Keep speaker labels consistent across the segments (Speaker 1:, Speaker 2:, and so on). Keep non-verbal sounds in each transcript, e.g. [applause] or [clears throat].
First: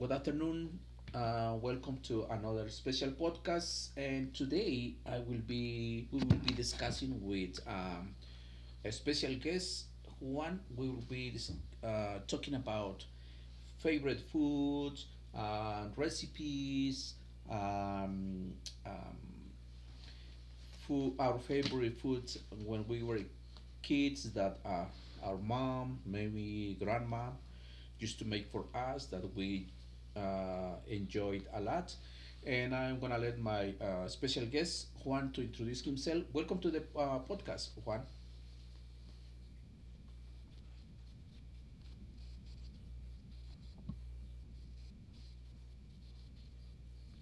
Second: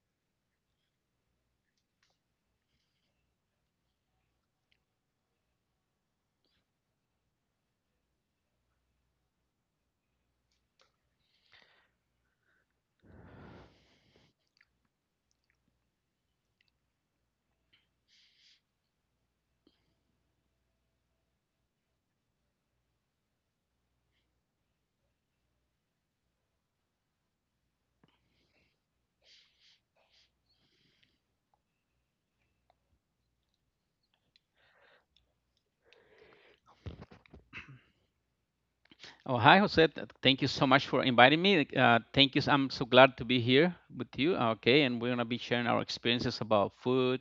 Speaker 1: good afternoon. Welcome to another special podcast. And today I will be we will be discussing with a special guest. Juan, we will be talking about favorite foods, recipes, um, um, food, our favorite foods when we were kids that our mom, maybe grandma, used to make for us that we enjoyed a lot. And I'm gonna let my special guest Juan to introduce himself. Welcome to the podcast, Juan.
Speaker 2: Oh, hi, Jose. Thank you so much for inviting me. Thank you. I'm so glad to be here with you. Okay, and we're gonna be sharing our experiences about food,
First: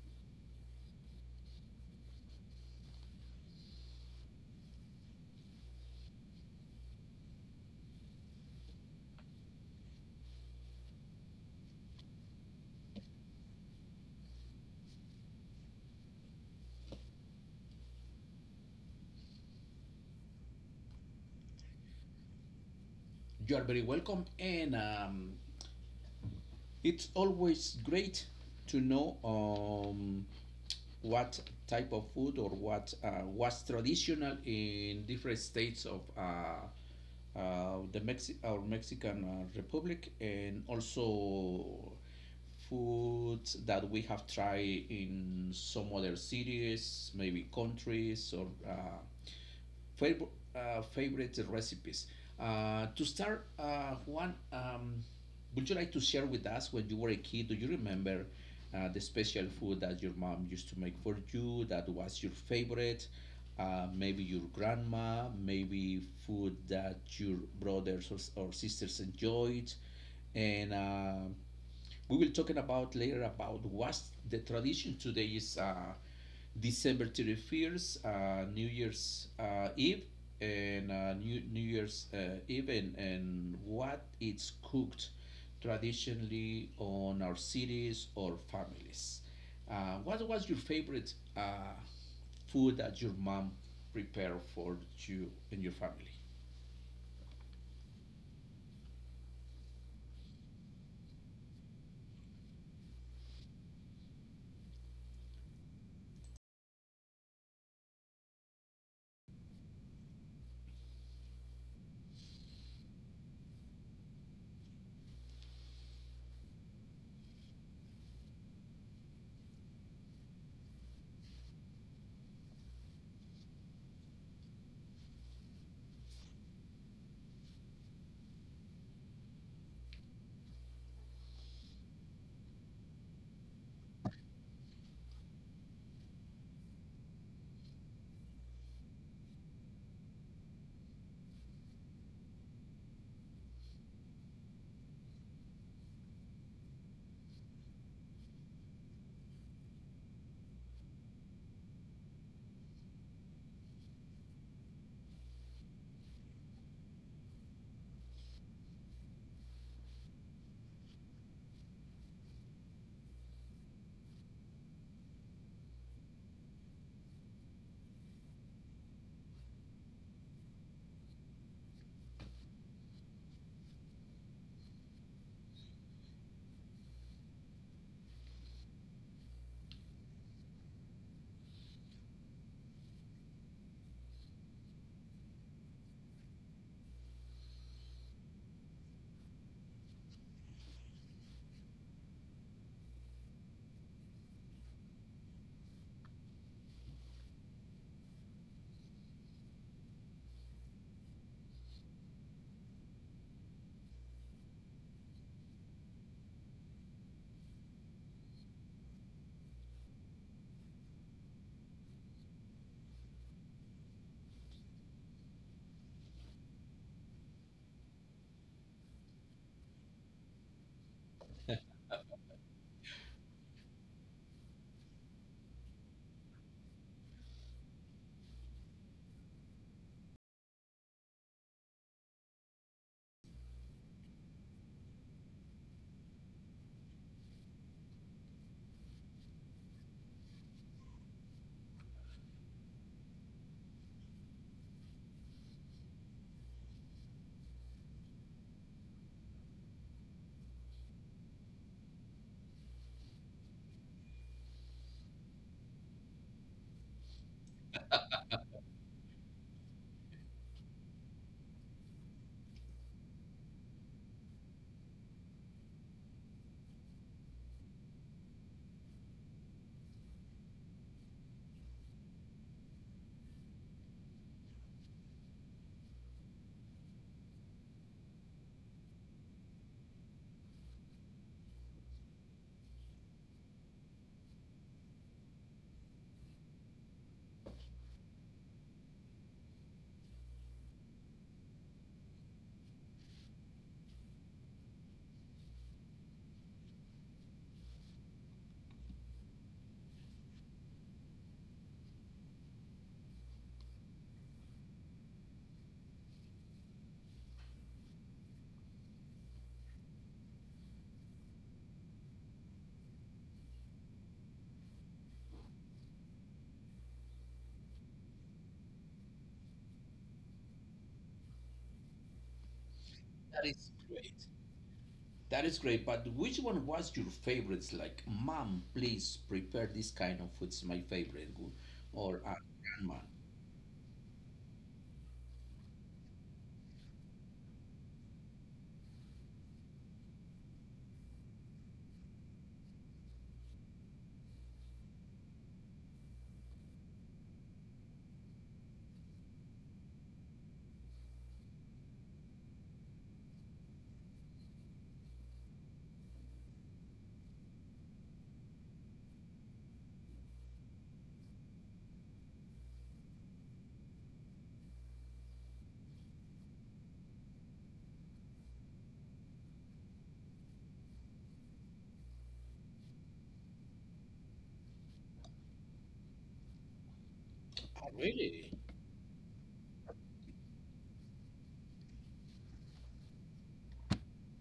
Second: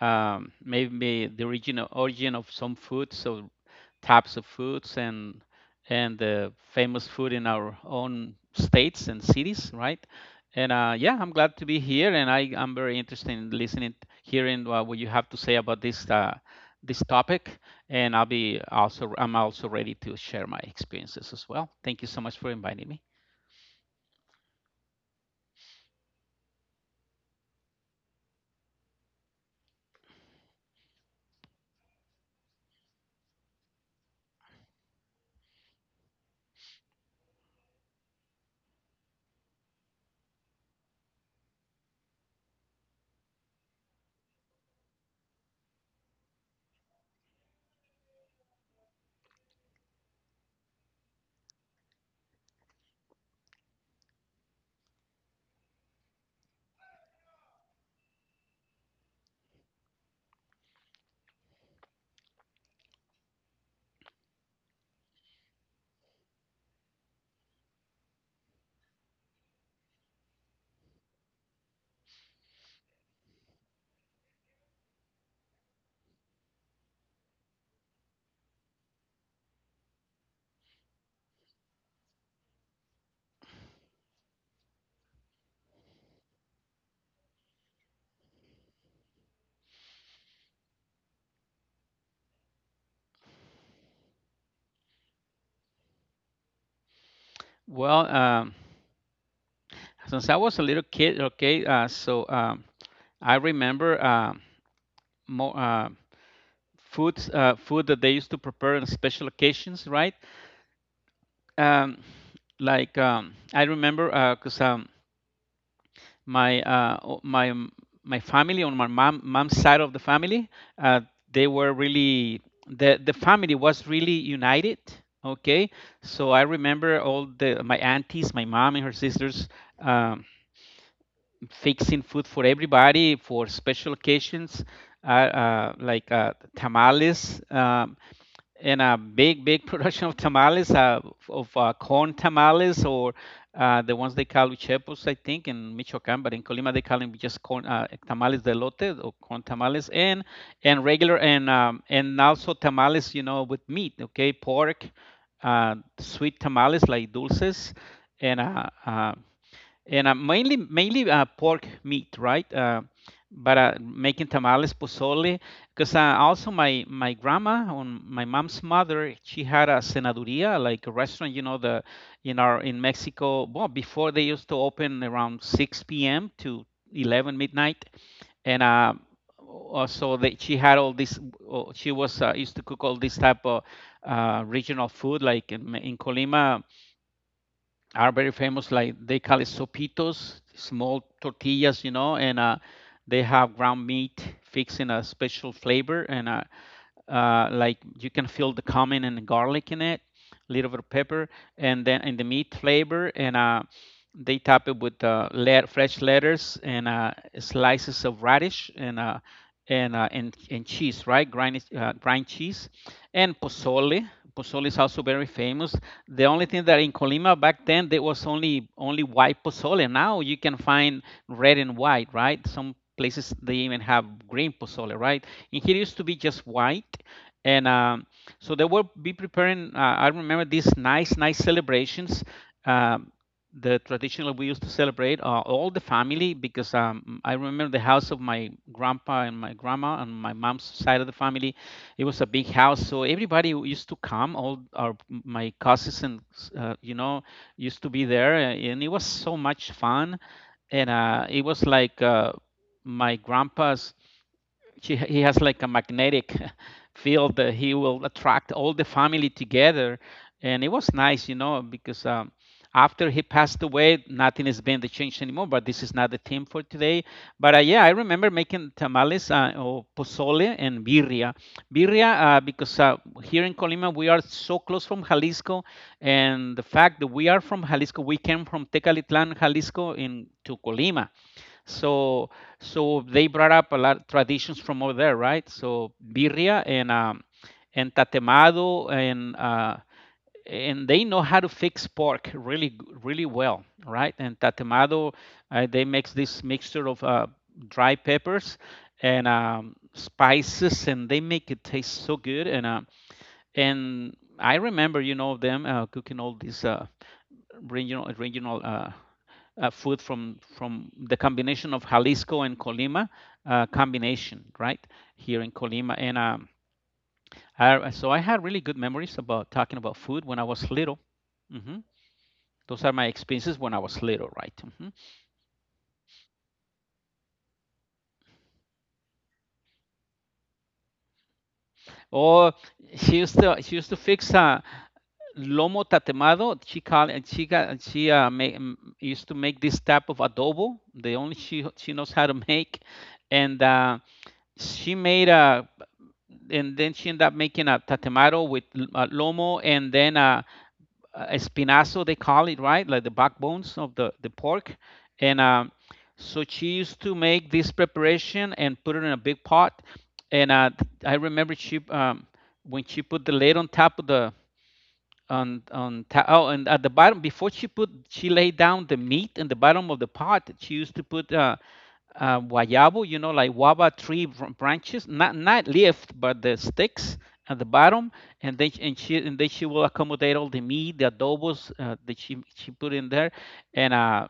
Speaker 2: maybe the origin of some food. So types of foods and the famous food in our own states and cities, right? And Yeah, I'm glad to be here, and I'm very interested in listening, hearing what you have to say about this this topic, and I'm also ready to share my experiences as well. Thank you so much for inviting me.
Speaker 1: You are very welcome, and it's always great to know what type of food or what was traditional in different states of our Mexican Republic, and also foods that we have tried in some other cities, maybe countries, or Favorite, favorite recipes. To start, Juan, would you like to share with us when you were a kid? Do you remember the special food that your mom used to make for you that was your favorite? Maybe your grandma, maybe food that your brothers or sisters enjoyed, and we will talking about later about what's the tradition today. Is december 31st new year's eve, and new year's eve, and what it's cooked traditionally on our cities or families, what was your favorite food that your mom prepared for you and your family?
Speaker 2: Well, since I was a little kid, okay, I remember more uh, food that they used to prepare on special occasions, right? um, I remember because my o- my m- my family on my mom's side of the family, uh, they were really the family was really united. Okay, so I remember all the my aunties, my mom and her sisters um, fixing food for everybody for special occasions, tamales. In a big [laughs] production of tamales, of corn tamales, or the ones they call uchepos, I think, in Michoacan, but in Colima they call them just corn, tamales de lote, or corn tamales, and regular, and also tamales, you know, with meat, okay, pork, sweet tamales, like dulces, and mainly pork meat, right? But Making tamales, pozole, because also my grandma on my mom's mother, she had a cenaduría, like a restaurant, you know, the in our in Mexico. Well, before they used to open around 6 p.m. to 11 midnight, and so that she had all this. She was used to cook all this type of regional food, like in Colima are very famous. Like they call it sopitos, small tortillas, you know, and they have ground meat fixed in a special flavor, and like you can feel the cumin and the garlic in it, a little bit of pepper, and then in the meat flavor, and they top it with fresh lettuce, and slices of radish, and and cheese, right? Grind cheese, and pozole. Pozole is also very famous. The only thing that in Colima back then there was only white pozole. Now you can find red and white, right? Some places they even have green pozole, right? In here it used to be just white, and so they will be preparing. I remember these nice, nice celebrations. Um, the traditional we used to celebrate all the family, because I remember the house of my grandpa and my grandma and my mom's side of the family. It was a big house, so everybody used to come. All our my cousins and uh, you know used to be there, and it was so much fun. And it was like my he has like a magnetic [laughs] field that he will attract all the family together, and it was nice, you know, because after he passed away nothing has been changed anymore, but this is not the theme for today. But Yeah, I remember making tamales, or pozole and birria. Birria because Here in Colima we are so close from Jalisco, and the fact that we are from Jalisco, we came from Tecalitlan, Jalisco, in to Colima, so so they brought up a lot of traditions from over there, right? So birria, and tatemado, and they know how to fix pork really really well, right? And tatemado, they makes this mixture of dry peppers and spices, and they make it taste so good. And I remember, you know, them cooking all these regional food from the combination of Jalisco and Colima combination, right? Here in Colima, and so I had really good memories about talking about food when I was little. Hmm. Those are my
Speaker 1: That
Speaker 2: experiences
Speaker 1: is
Speaker 2: when I was little,
Speaker 1: great.
Speaker 2: right? Hmm.
Speaker 1: That is great, but which one was your favorites? Like, mom, please prepare this kind of food's my favorite. Good, or
Speaker 2: Or
Speaker 1: grandma.
Speaker 2: she used to fix lomo tatemado. She called and she got she make, used to make this type of adobo. The only she knows how to [laughs] make, and she made a and then she ended up making a tatemaro with lomo, and then a espinazo, they call it, right, like the backbones of the pork. And so she used to make this preparation and put it in a big pot. And I remember she when she put the lid on top of the on ta- oh and at the bottom, before she put, she laid down the meat in the bottom of the pot, she used to put guayabo, you know, like guava tree branches, not leaf but the sticks at the
Speaker 1: Oh,
Speaker 2: bottom,
Speaker 1: really?
Speaker 2: and then and she, and then she will accommodate all the meat, the adobos, that she put in there. And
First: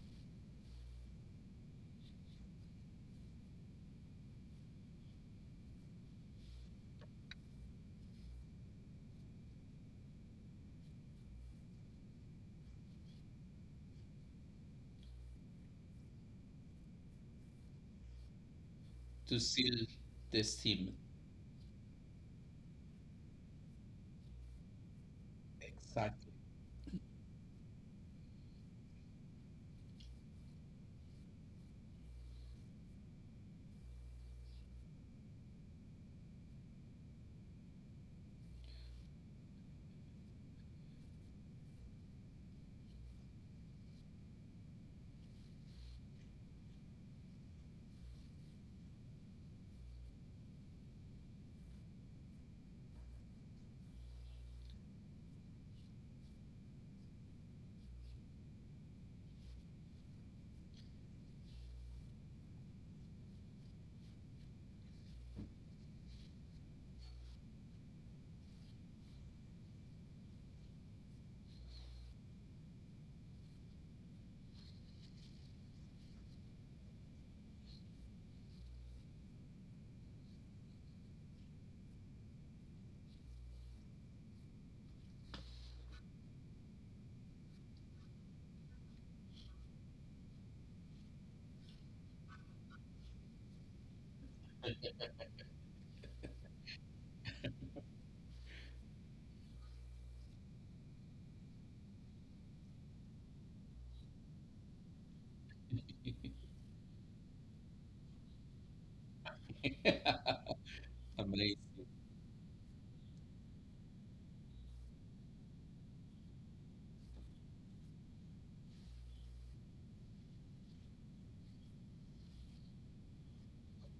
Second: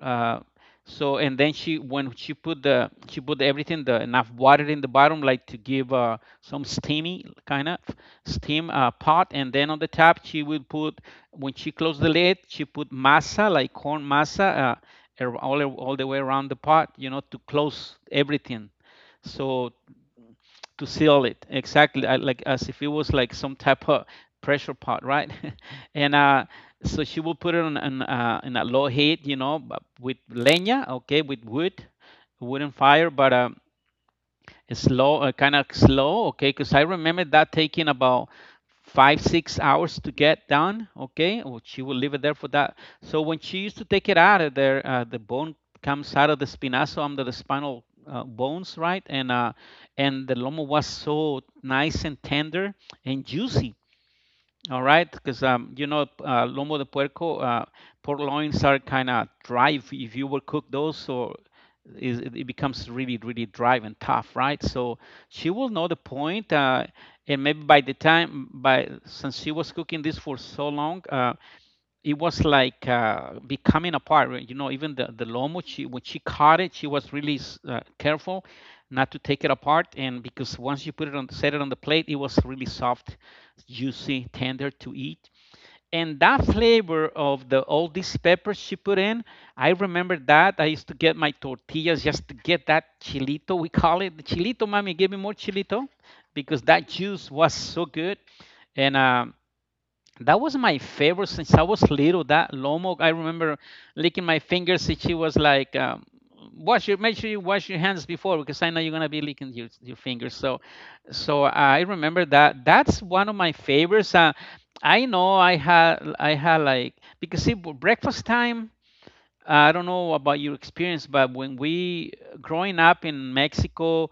Speaker 2: uh so, and then she put everything, the enough water in the bottom, like to give some steamy kind of steam pot. And then on the top she will put, when she closed the lid, she put masa, like corn masa, all the way around the pot, you know, to close everything,
Speaker 1: To
Speaker 2: so
Speaker 1: seal the
Speaker 2: to
Speaker 1: steam.
Speaker 2: seal it, exactly, like as if it was like some type of pressure pot, right. [laughs] And
Speaker 1: Exactly.
Speaker 2: so she will put it on an in a low heat, you know, with leña, okay, with wood, wooden fire, but slow, kind of slow, okay? Because I remember that taking about 5, 6 hours to get done, okay? Or she will leave it there for that. So when she used to take it out of there, the bone comes out of the spinazo, under the spinal bones, right? And the lomo was so nice and tender and juicy. All right, because you know, lomo de puerco, pork loins are kind of dry. If you will cook those, so it becomes really, really dry and tough, right? So she will know the point. And maybe by the time, by since she was cooking this for so long, it was like becoming apart, right? You know, even the lomo, she when she caught it, she was really careful not to take it apart, and because once you put it on, set it on the plate, it was really soft, juicy, tender to eat. And that flavor of the all these peppers she put in, I remember that. I used to get my tortillas just to get that chilito, we call it the chilito, mommy. Give me more chilito, because that juice was so good. And that was my favorite since I was little. That lomo, I remember licking my fingers. And she was like, "Wash your, make sure you wash your hands before, because I know you're gonna be licking your fingers." So,
Speaker 1: [laughs]
Speaker 2: so
Speaker 1: Amazing.
Speaker 2: I remember that. That's one of my favorites. I know I had like, because see, breakfast time, I don't know about your experience, but when we growing up in Mexico,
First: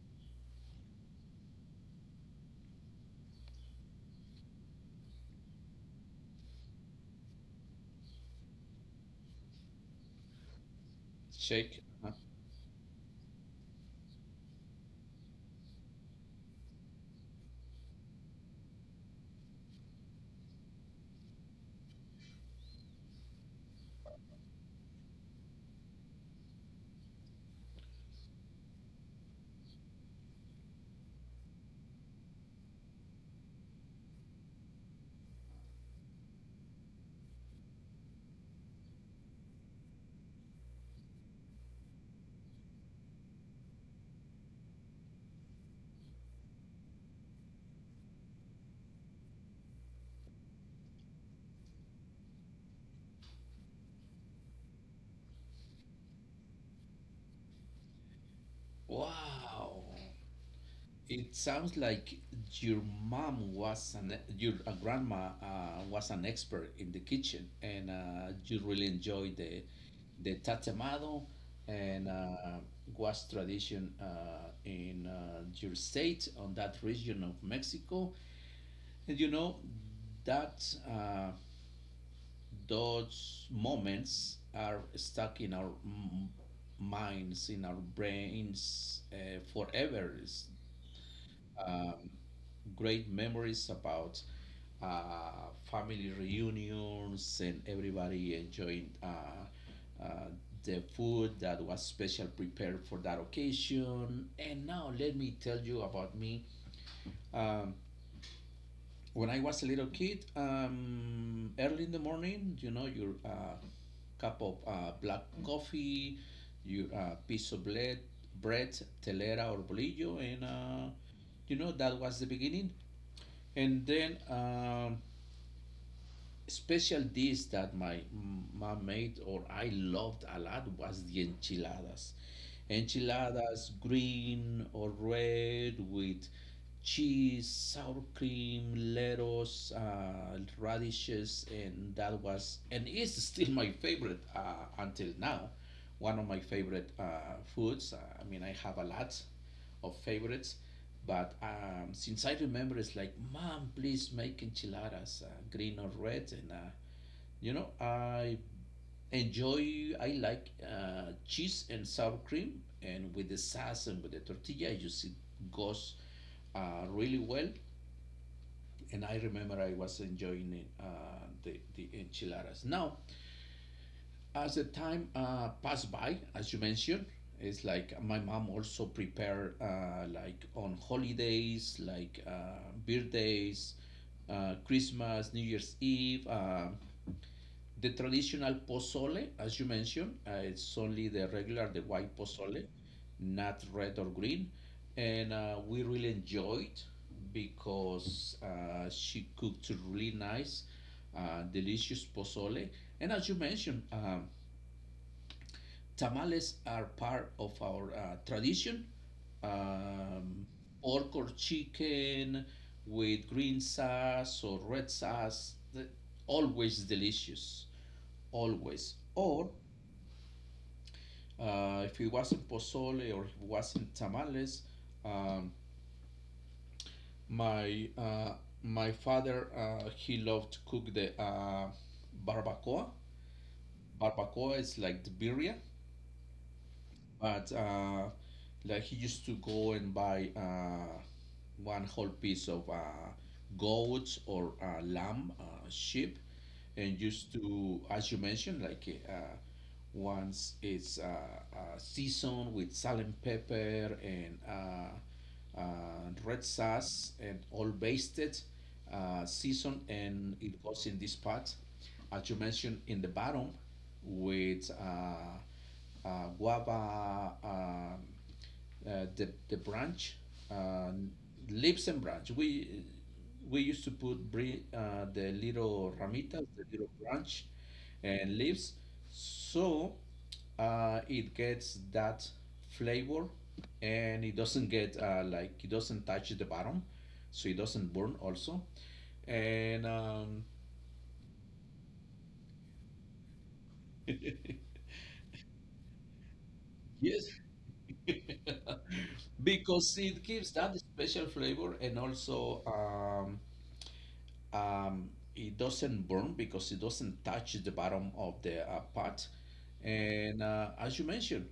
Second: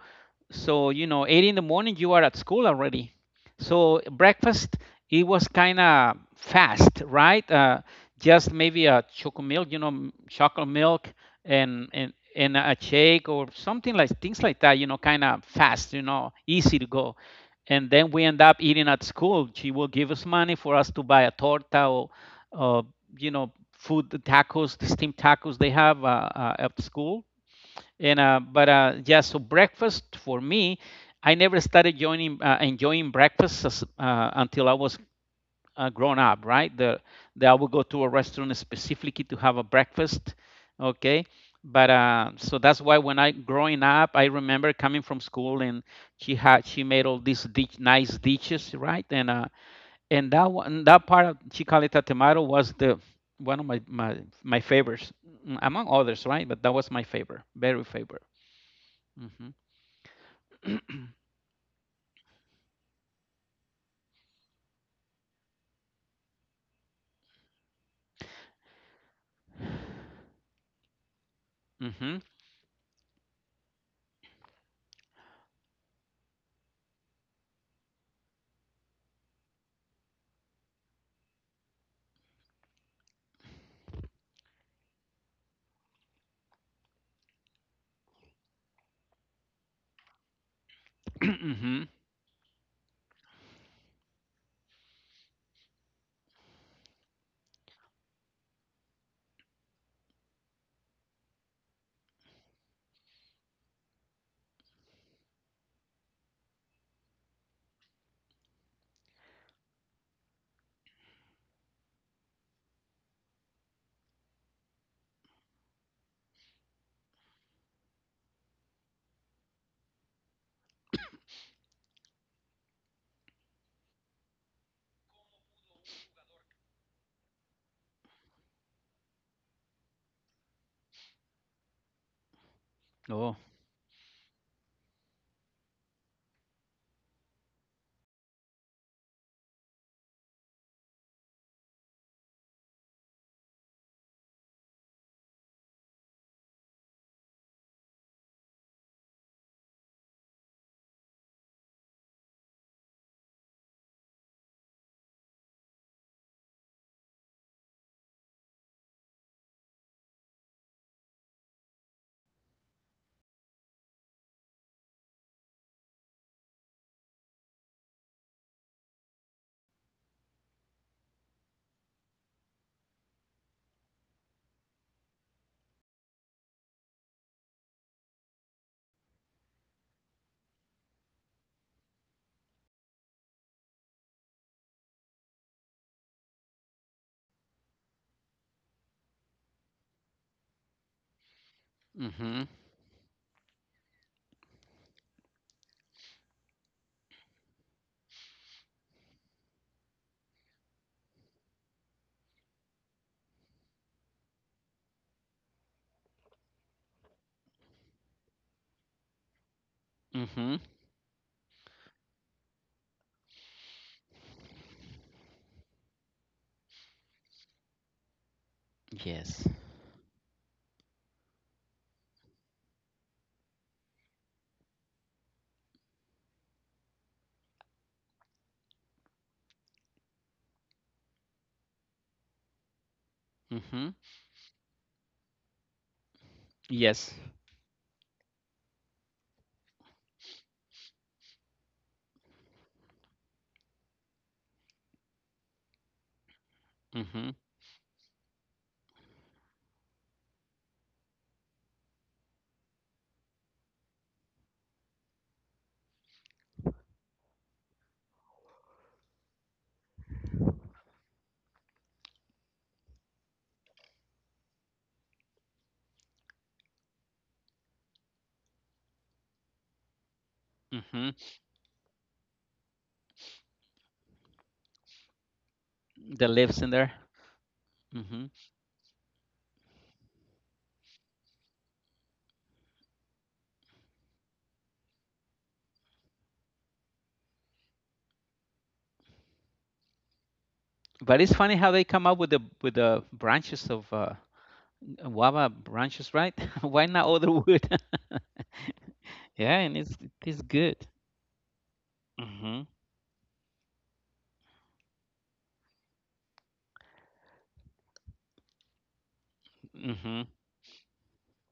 Speaker 2: so you know, 8 in the morning you are at school already. So breakfast it was kind of fast, right? Just maybe a choco milk, you know, chocolate milk,
Speaker 1: Shake,
Speaker 2: and
Speaker 1: huh?
Speaker 2: and a shake or something, like things like that, you know, kind of fast, you know, easy to go. And then we end up eating at school. She will give us money for us to buy a torta or you know food, the tacos, the steamed tacos they have at school. And but Yeah, so breakfast for me, I never started joining enjoying breakfast until I was grown up, right? The I would go to a restaurant specifically to have a breakfast. Okay, but so that's why when I growing up, I remember coming from school and she made all these nice dishes, right? And that one, that part of chicalita tomato was the one of my my favorites. Among others, right? But that was my favorite, very favorite. hmm
Speaker 1: Wow. It sounds like your mom was an your grandma was an expert in the kitchen, and you really enjoyed the tatemado, and
Speaker 2: hmm
Speaker 1: was tradition in your state on that region of Mexico. And you know that uh, those moments are stuck in our minds, in our brains forever. It's
Speaker 2: hmm
Speaker 1: great memories about family reunions and everybody enjoying uh, the food that was special prepared for that occasion. And now let me tell you about me. Um, when I was a little kid, early in the morning, you know, your cup of black coffee, your piece of bread, telera or bolillo, and you know that was the beginning. And then special dish that my mom made or I loved a lot was the enchiladas.
Speaker 2: [clears throat] oh
Speaker 1: Enchiladas, green or red, with cheese, sour cream, lettuce, radishes, and that was and is still my favorite until now. One of my favorite foods. I mean, I have a lot of favorites. But since I remember, it's like, Mom, please make enchiladas, green or red. And, you know, I enjoy, I like cheese and sour cream. And with the sauce and with the tortilla, I just, it goes really well. And I remember I was enjoying it, the enchiladas. Now, as the time passed by, as you mentioned, it's like my mom also prepared like on holidays, like birthdays, Christmas, New Year's Eve. The traditional pozole, as you mentioned, it's only the regular, the white
Speaker 2: hmm
Speaker 1: pozole, not red or green. And we really enjoyed because she cooked really nice, delicious pozole. And as you mentioned, tamales are part of our tradition. Um,
Speaker 2: hmm
Speaker 1: Pork or chicken with green sauce or red sauce, always delicious, always.
Speaker 2: yes.
Speaker 1: Or if it wasn't pozole or if it wasn't tamales, um, my my father he loved to cook the barbacoa.
Speaker 2: hmm
Speaker 1: Barbacoa is like the birria,
Speaker 2: yes.
Speaker 1: but like he used to go and buy one whole piece of goats or lamb, sheep, and
Speaker 2: hmm
Speaker 1: used to, as you mentioned, like once it's seasoned with salt and pepper and red sauce and all basted, seasoned, and it goes in this pot, as you mentioned, in the bottom with. Guava the branch uh,
Speaker 2: hmm
Speaker 1: leaves and branch, we used to put the little
Speaker 2: the
Speaker 1: ramitas,
Speaker 2: leaves
Speaker 1: the
Speaker 2: in
Speaker 1: little
Speaker 2: there.
Speaker 1: branch
Speaker 2: hmm
Speaker 1: and leaves, so it gets that flavor, and it doesn't get like it doesn't touch the bottom, so it doesn't burn also. And
Speaker 2: but it's funny how they come up with the branches of
Speaker 1: [laughs]
Speaker 2: guava branches, right? [laughs] Why not
Speaker 1: yes
Speaker 2: other wood?
Speaker 1: [laughs]
Speaker 2: [laughs] Yeah, and
Speaker 1: because it
Speaker 2: it's
Speaker 1: gives
Speaker 2: good.
Speaker 1: that special flavor. And also
Speaker 2: hmm
Speaker 1: um, it doesn't burn because it doesn't touch the bottom of the pot.
Speaker 2: hmm
Speaker 1: And as you mentioned,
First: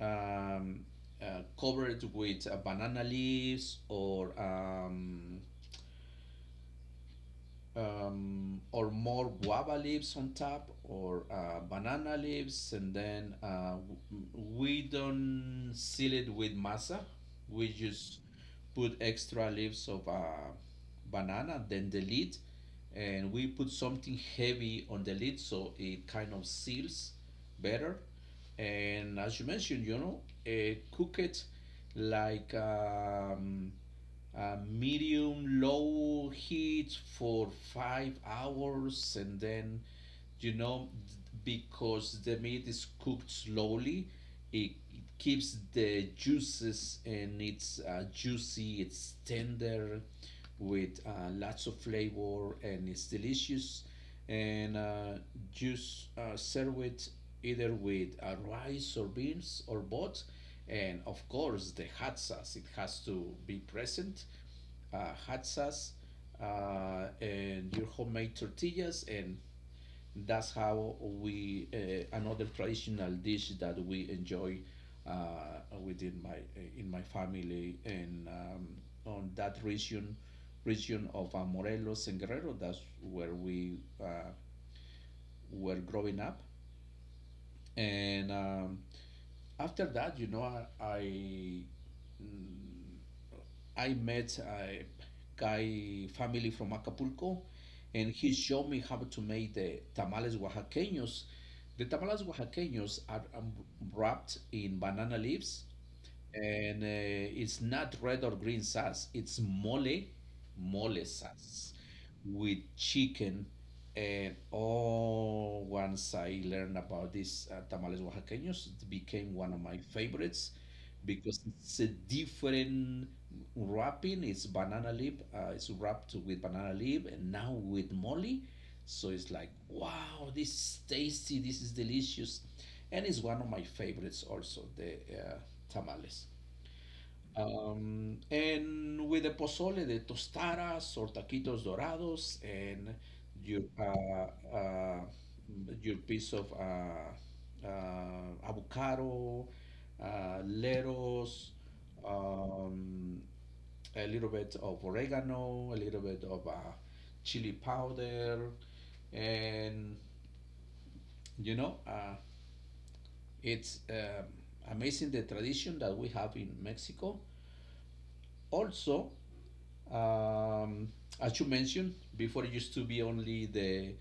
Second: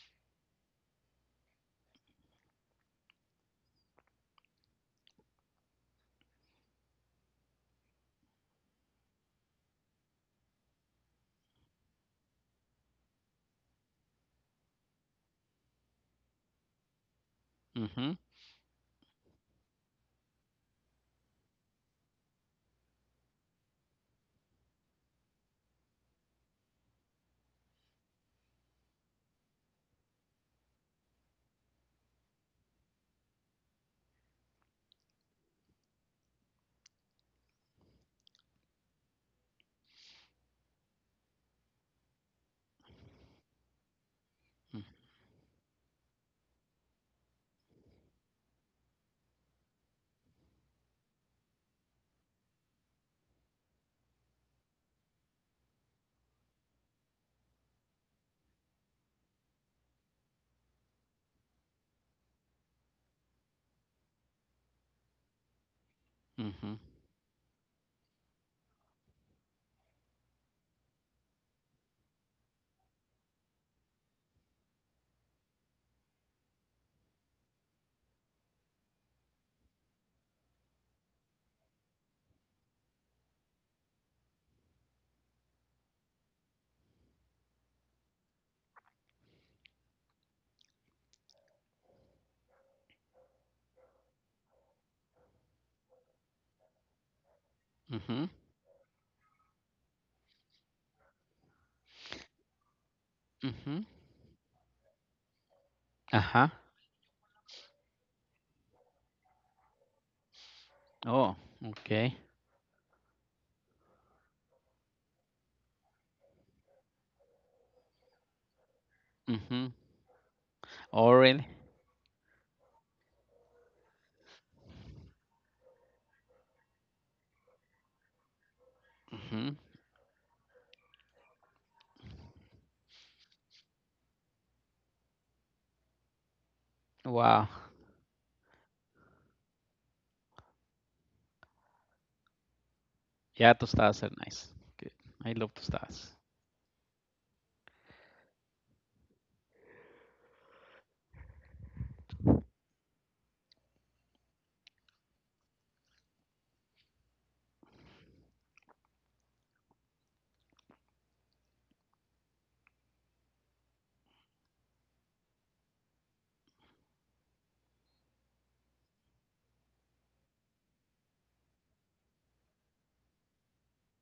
Speaker 1: um, covered with banana leaves, or more guava leaves on top, or banana leaves, and then we don't seal it with masa. We
Speaker 2: hmm
Speaker 1: just put extra leaves of banana, then the lid, and we put something heavy on the lid so it kind of seals better. And as you mentioned, you know, cook it like medium low heat for 5 hours, and then, you know, because the meat is cooked slowly, it keeps the juices and it's juicy, it's tender, with lots of flavor, and it's delicious. And just serve it either with rice or beans or both, and of course, the Hatzas, it has to be present. Hatzas
Speaker 2: Mhm.
Speaker 1: and your homemade tortillas, and that's how we, another traditional dish that we enjoy within my in my family, and on that region of Morelos and Guerrero. That's where we were growing up. And after that, you know, I met a guy family from Acapulco, and
Speaker 2: Mhm.
Speaker 1: he showed me how to make the tamales oaxaqueños. The tamales oaxaqueños are
Speaker 2: Mhm.
Speaker 1: wrapped in banana leaves,
Speaker 2: Ajá.
Speaker 1: and it's not red or green sauce. It's mole
Speaker 2: Oh,
Speaker 1: sauce
Speaker 2: okay.
Speaker 1: with chicken. And oh, once I learned about this tamales oaxaqueños, it became one of
Speaker 2: Mhm.
Speaker 1: my favorites
Speaker 2: Oh,
Speaker 1: because
Speaker 2: really?
Speaker 1: it's a different wrapping. It's banana leaf. It's wrapped with banana leaf, and now with mole. So it's like,
Speaker 2: Mhm.
Speaker 1: wow, this is tasty. This is delicious, and is one of my favorites also, the tamales.
Speaker 2: Wow.
Speaker 1: And with the pozole de tostadas or taquitos dorados and
Speaker 2: Yeah,
Speaker 1: your
Speaker 2: tostadas are nice.
Speaker 1: uh,
Speaker 2: Good.
Speaker 1: uh,
Speaker 2: I love
Speaker 1: your
Speaker 2: tostadas.
Speaker 1: piece of avocado, leros, um, a little bit of oregano, a little bit of chili powder, and you know, it's amazing the tradition that we have in Mexico. Also, um, as you mentioned before, it used to be only the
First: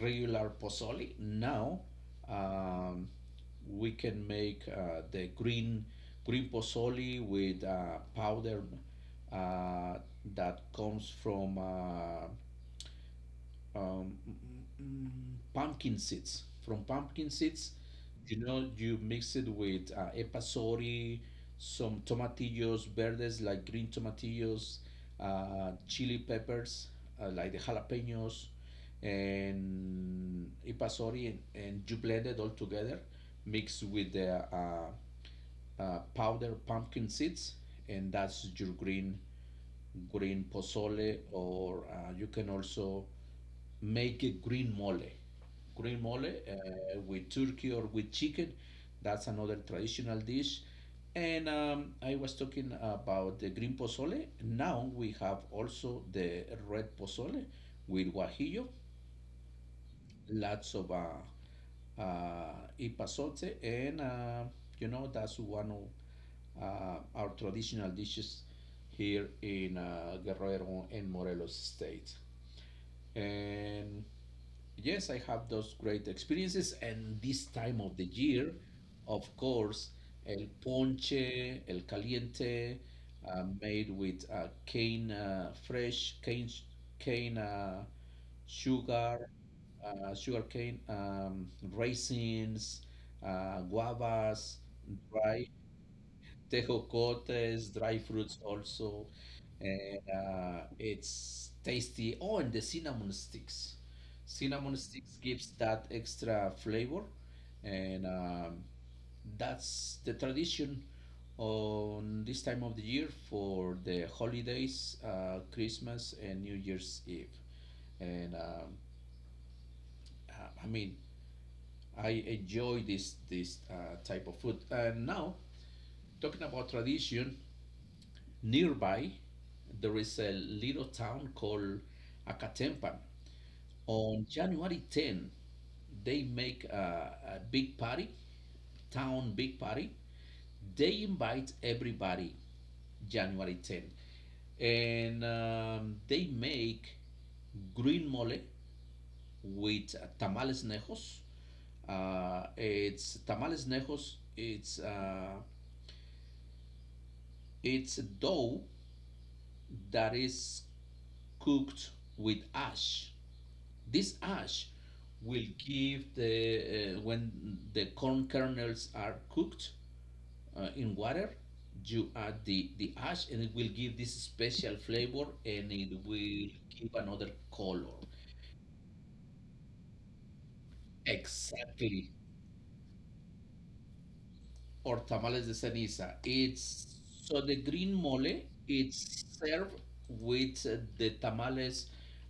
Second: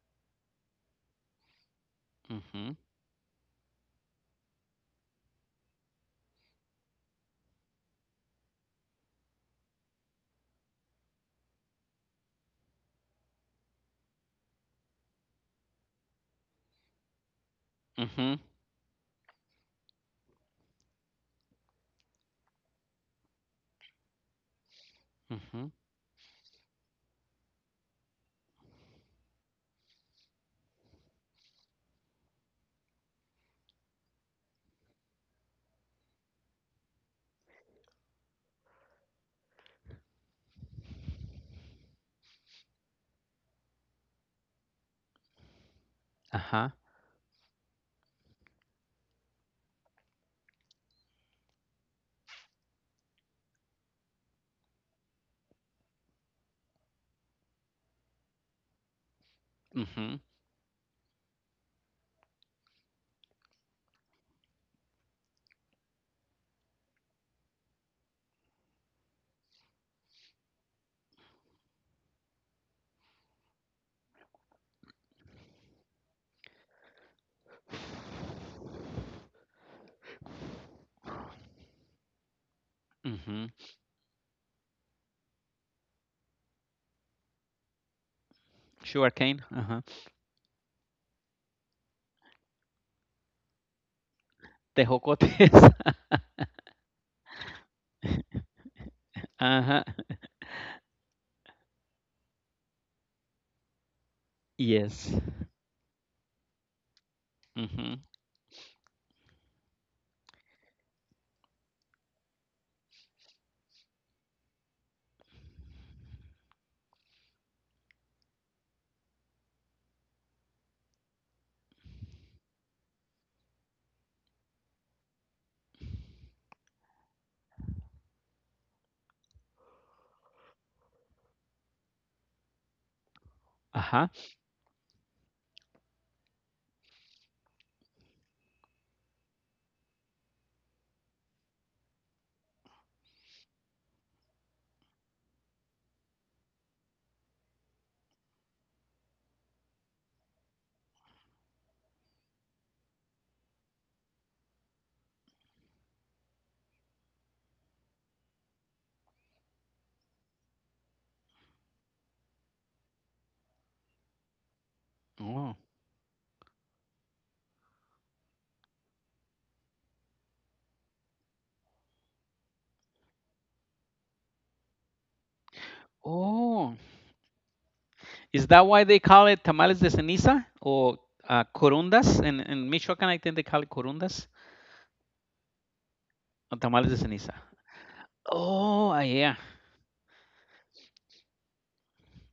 Speaker 1: regular pozole. Now
Speaker 2: Mhm.
Speaker 1: um, we can make the green pozole with powder uh, that comes from um, mm, mm, pumpkin seeds. From pumpkin seeds, you
Speaker 2: Mhm.
Speaker 1: know, you mix it with epasori, some tomatillos verdes, like green tomatillos,
Speaker 2: Mhm.
Speaker 1: chili peppers, like the jalapenos, and epasori, and you blend it all together, mix with the powder pumpkin seeds, and that's your green pozole. Or you can also make a green mole. Green mole
Speaker 2: Ajá.
Speaker 1: with turkey or with chicken. That's another traditional dish. And I was talking about the green pozole. Now we have also the red pozole with guajillo,
Speaker 2: Mhm.
Speaker 1: lots of ipasote, and you know that's one of our traditional dishes here in Guerrero and Morelos state. And yes, I have those great experiences, and this time of the year, of course, el ponche, el caliente,
Speaker 2: Mhm.
Speaker 1: made with cane, fresh cane sugar,
Speaker 2: Sugarcane. Ajá.
Speaker 1: sugar cane, raisins, guavas, dry
Speaker 2: Tejocotes. [laughs]
Speaker 1: tejocotes, dry fruits also,
Speaker 2: Ajá.
Speaker 1: and it's tasty. Oh, and the cinnamon sticks. Cinnamon
Speaker 2: Yes.
Speaker 1: sticks gives that extra flavor,
Speaker 2: Mhm.
Speaker 1: and that's the tradition on this time of the year for the holidays, Christmas and New Year's Eve. And I mean, I enjoy this type of food. And now, talking about tradition. Nearby, there is a little town called Acatempan.
Speaker 2: Ajá.
Speaker 1: On January 10, they make a big party, town big party. They invite everybody January 10. And they make green mole with tamales nejos. It's tamales nejos. It's dough that is cooked with ash. This ash will
Speaker 2: Oh.
Speaker 1: give the when the corn kernels are cooked in water. You add the ash and it will give this special flavor, and it will
Speaker 2: Oh.
Speaker 1: give another color.
Speaker 2: Is that why they call it tamales de ceniza or
Speaker 1: Exactly.
Speaker 2: corundas? In Michoacán, I think they call it corundas
Speaker 1: Or tamales de ceniza.
Speaker 2: or
Speaker 1: It's
Speaker 2: tamales de ceniza.
Speaker 1: so the green mole.
Speaker 2: Oh,
Speaker 1: It's
Speaker 2: yeah.
Speaker 1: served with the tamales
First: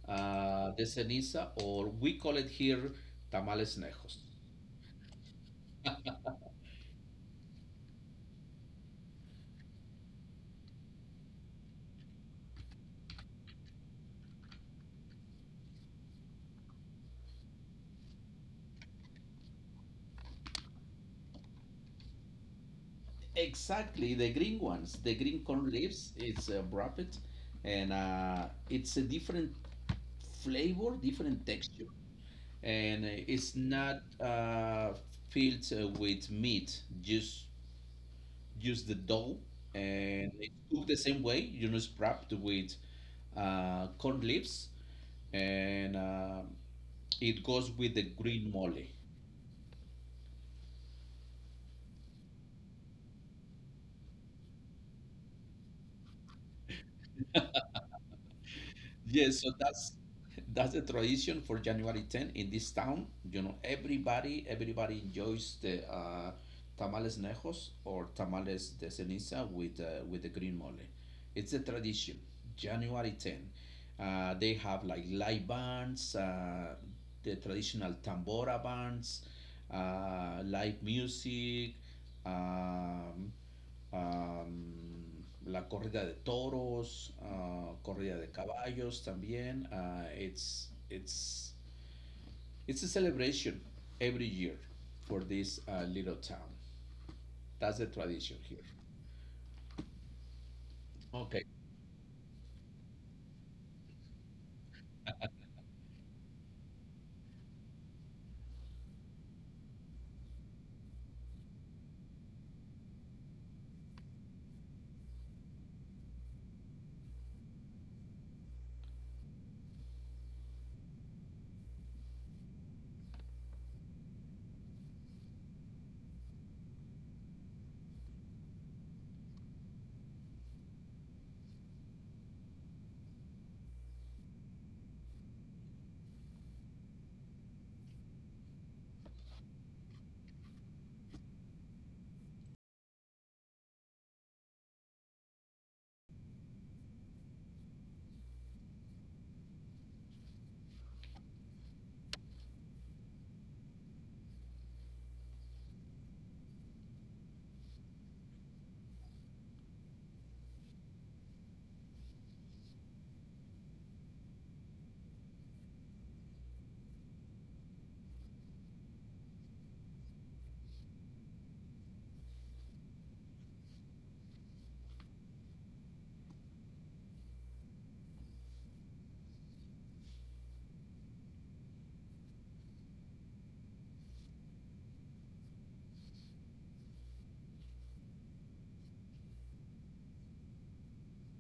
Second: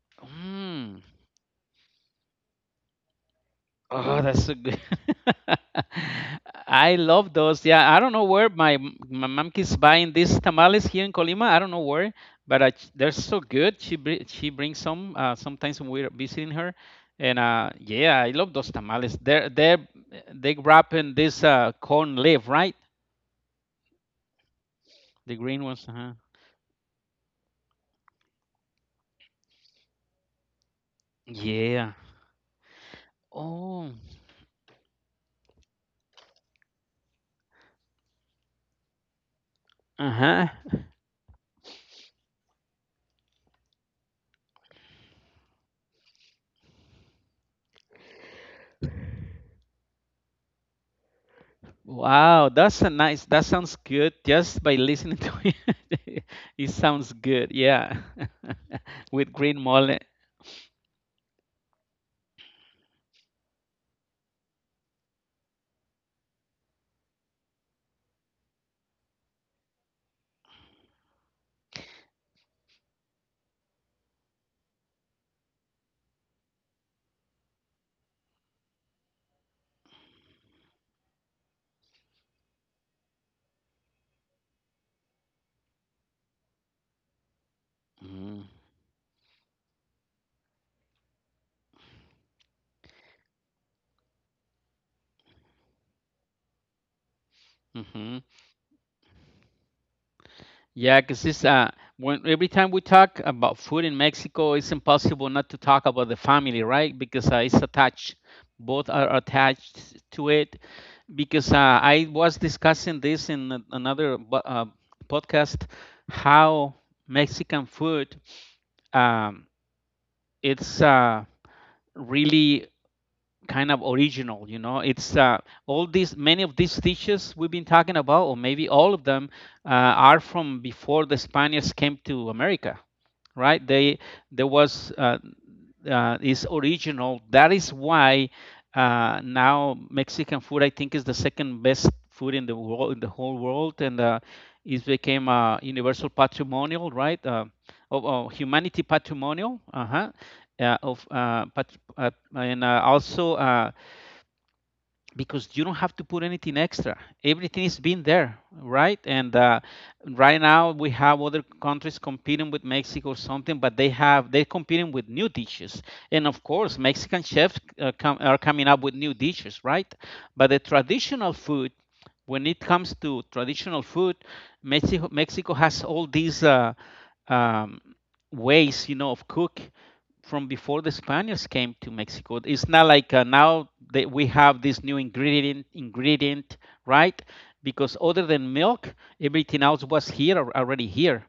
Speaker 1: de
Speaker 2: Mm.
Speaker 1: ceniza, or we call it here tamales nejos.
Speaker 2: Oh, that's so good. [laughs] I love those. Yeah, I don't know where my mom keeps buying these tamales here in Colima. I don't know where, but they're so good. She brings some sometimes when we're visiting her, and yeah, I love those tamales. They're they wrap in this corn leaf, right?
Speaker 1: Exactly, the green ones, the
Speaker 2: The
Speaker 1: green
Speaker 2: green
Speaker 1: corn
Speaker 2: ones.
Speaker 1: leaves.
Speaker 2: Uh-huh.
Speaker 1: It's a rapid, and it's a different flavor, different texture,
Speaker 2: Yeah.
Speaker 1: and it's
Speaker 2: Oh.
Speaker 1: not filled with meat. Just the dough,
Speaker 2: Uh
Speaker 1: and it's
Speaker 2: huh.
Speaker 1: cooked the same way. You know, it's wrapped with corn leaves, and it goes with the green mole.
Speaker 2: Wow, that's a nice. That sounds good. Just by listening to [laughs] it, it sounds good. Yeah, [laughs] with
Speaker 1: Yes, so
Speaker 2: green
Speaker 1: that's
Speaker 2: mole.
Speaker 1: that's the tradition for January 10 in this town. You know, everybody enjoys the tamales nejos or tamales de ceniza with the green mole. It's a tradition. January 10. They have like live bands, the traditional tambora bands, live music, um, um, la corrida de toros, corrida de caballos también. It's a celebration every year for this little town. That's the
Speaker 2: Mm-hmm.
Speaker 1: tradition here.
Speaker 2: Yeah, because
Speaker 1: Ok,
Speaker 2: it's when every time we talk about food in Mexico, it's impossible not to talk about the family, right? Because it's attached. Both are attached to it. Because I was discussing this in another podcast, how Mexican food um, it's really kind of original, you know, it's all these, many of these dishes we've been talking about, or maybe all of them, are from before the spaniards came to america, right? They there was Is original. That is why now Mexican food, I think, is the second best food in the world, in the whole world, and it became a universal patrimonial, right? Of humanity patrimonial, uh-huh, of pat- and also. Because you don't have to put anything extra. Everything is been there, right? And right now we have other countries competing with Mexico or something, but they're competing with new dishes. And of course, Mexican chefs are coming up with new dishes, right? But the traditional food, when it comes to traditional food, Mexico has all these um, ways, you know, of cook from before the Spaniards came to Mexico. It's not like now that we have this new ingredient, right? Because other than milk, everything else was here already here.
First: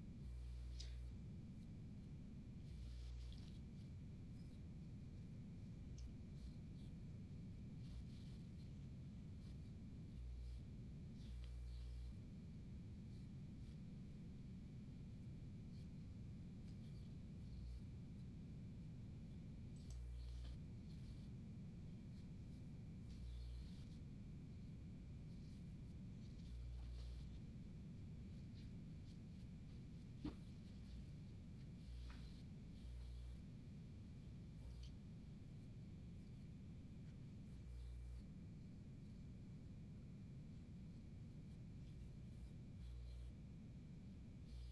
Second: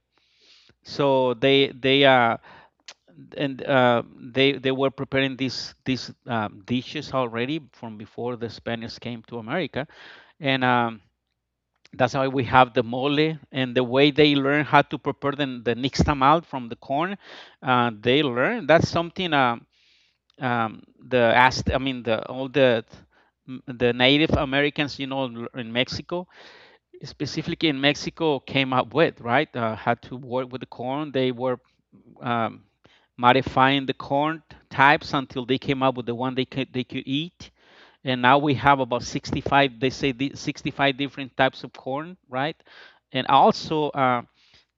Speaker 2: So they were preparing these dishes already from before the Spaniards came to America, and that's why we have the mole and the way they learn how to prepare the nixtamal from the corn. They learn that's something. Um, I mean the all the Native Americans, you know, in Mexico, specifically in Mexico, came up with, right, how to work with the corn. They were um, modifying the corn types until they came up with the one they could eat. And now we have about 65. They say the 65 different types of corn, right? And also,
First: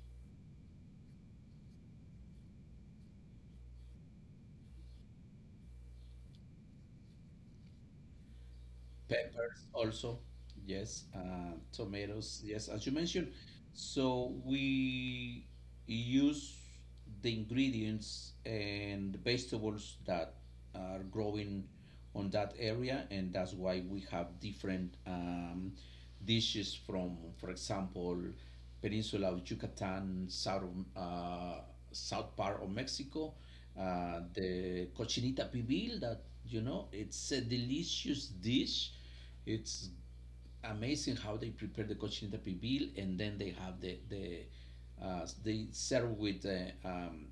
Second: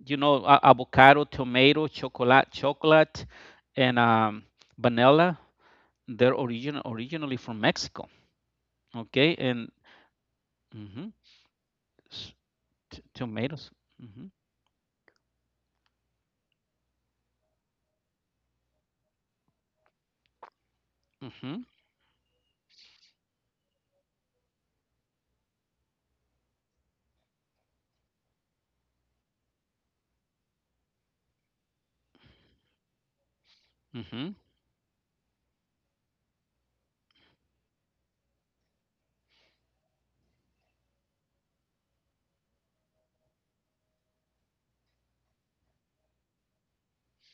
Speaker 2: you know, avocado, tomato, chocolate, and vanilla, they're originally from Mexico. Okay,
Speaker 1: peppers
Speaker 2: and
Speaker 1: also, yes.
Speaker 2: mhm, s-
Speaker 1: Tomatoes, yes, as you mentioned.
Speaker 2: tomatoes. Mhm,
Speaker 1: So we use the ingredients and vegetables that are
Speaker 2: mhm,
Speaker 1: growing on that area, and that's why we have different dishes from, for example, peninsula of Yucatan, south of uh, south part of Mexico.
Speaker 2: mhm.
Speaker 1: The cochinita pibil that you know it's a delicious dish. It's amazing how they prepare the cochinita pibil, and then they have the they serve with uh, um,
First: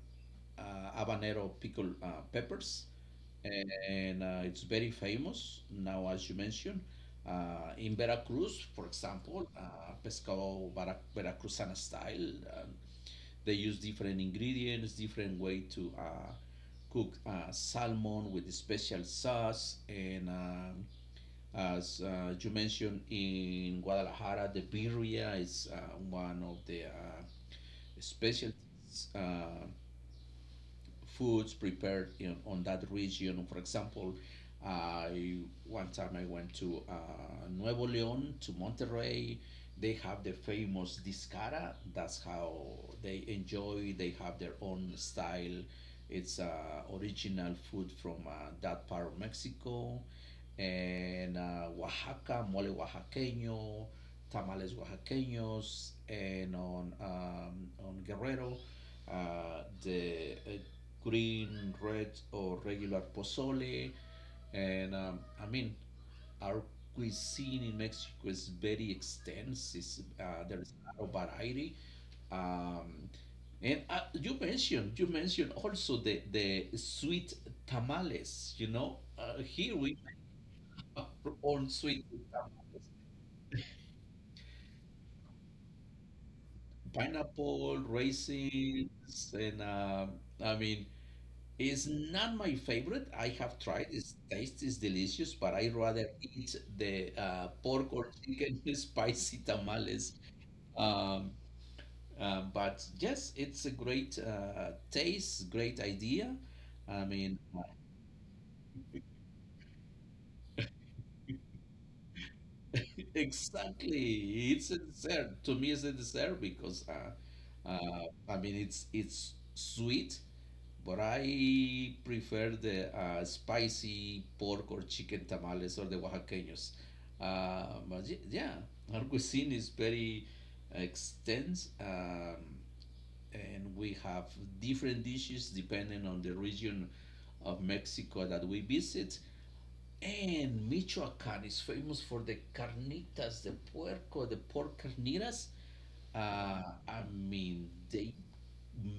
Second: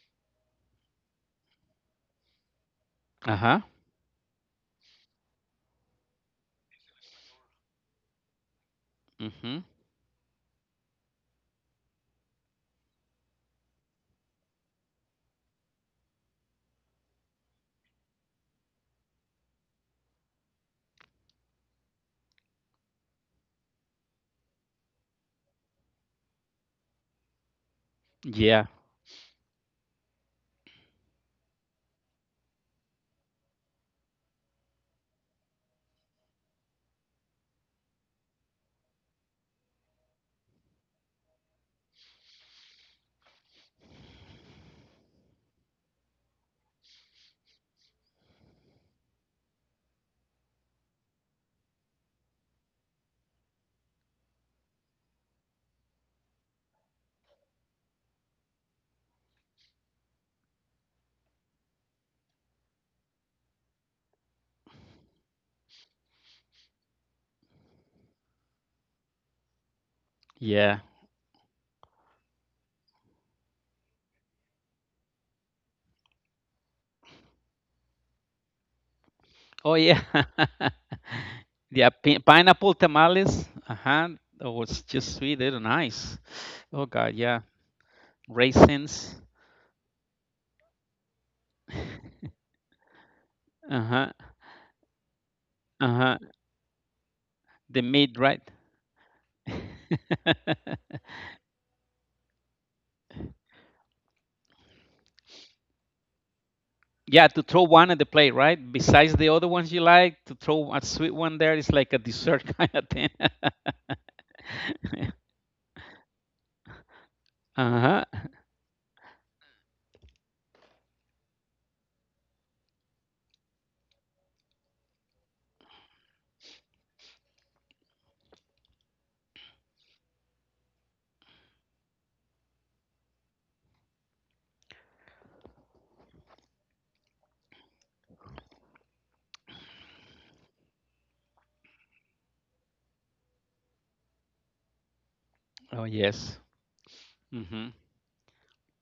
Speaker 1: uh, habanero pickled peppers
Speaker 2: Uh huh.
Speaker 1: and it's very famous now, as you mentioned. In Veracruz, for example,
Speaker 2: Mhm.
Speaker 1: veracruzana style, they use different ingredients, different way to cook salmon with special sauce. And as you mentioned, in Guadalajara, the birria is one of the
Speaker 2: Yeah.
Speaker 1: specialties. Foods prepared in, on that region. For example, I one time I went to Nuevo León to Monterrey. They have the famous discara. That's how they enjoy. They have their own style. It's original food from that part of Mexico, and Oaxaca mole oaxaqueño, tamales oaxaqueños, and on Guerrero, the green, red, or regular pozole. And I mean, our cuisine in Mexico is very extensive. There is
Speaker 2: Yeah.
Speaker 1: a lot of variety. Um, and you mentioned also the sweet tamales. You know,
Speaker 2: Oh
Speaker 1: here we
Speaker 2: yeah.
Speaker 1: have our own
Speaker 2: [laughs] Yeah.
Speaker 1: sweet tam-
Speaker 2: Pineapple tamales. Uh huh. That was just sweet. They're nice. Oh god. Yeah.
Speaker 1: pineapple,
Speaker 2: Raisins.
Speaker 1: raisins, and I mean it's not my favorite. I have
Speaker 2: Uh
Speaker 1: tried.
Speaker 2: huh.
Speaker 1: Its taste is delicious, but I
Speaker 2: Uh
Speaker 1: rather
Speaker 2: huh.
Speaker 1: eat the
Speaker 2: They
Speaker 1: pork or
Speaker 2: made, right?
Speaker 1: chicken [laughs] spicy tamales.
Speaker 2: [laughs]
Speaker 1: Um, but yes, it's a great taste, great idea. I
Speaker 2: Yeah,
Speaker 1: mean,
Speaker 2: to throw one at the plate, right? Besides the other ones you like, to throw a sweet one there is like a dessert [laughs] kind of thing.
Speaker 1: exactly. It's a dessert. To me, it's a dessert because
Speaker 2: Uh-huh.
Speaker 1: I mean it's sweet, but I prefer the spicy pork or chicken tamales or the Oaxaqueños. But yeah, our cuisine is very extensive, and we have different dishes depending on the region of Mexico that we visit. And Michoacán is famous for the carnitas, the puerco, the pork carnitas.
Speaker 2: Oh, yes.
Speaker 1: Uh, I mean,
Speaker 2: Mhm.
Speaker 1: they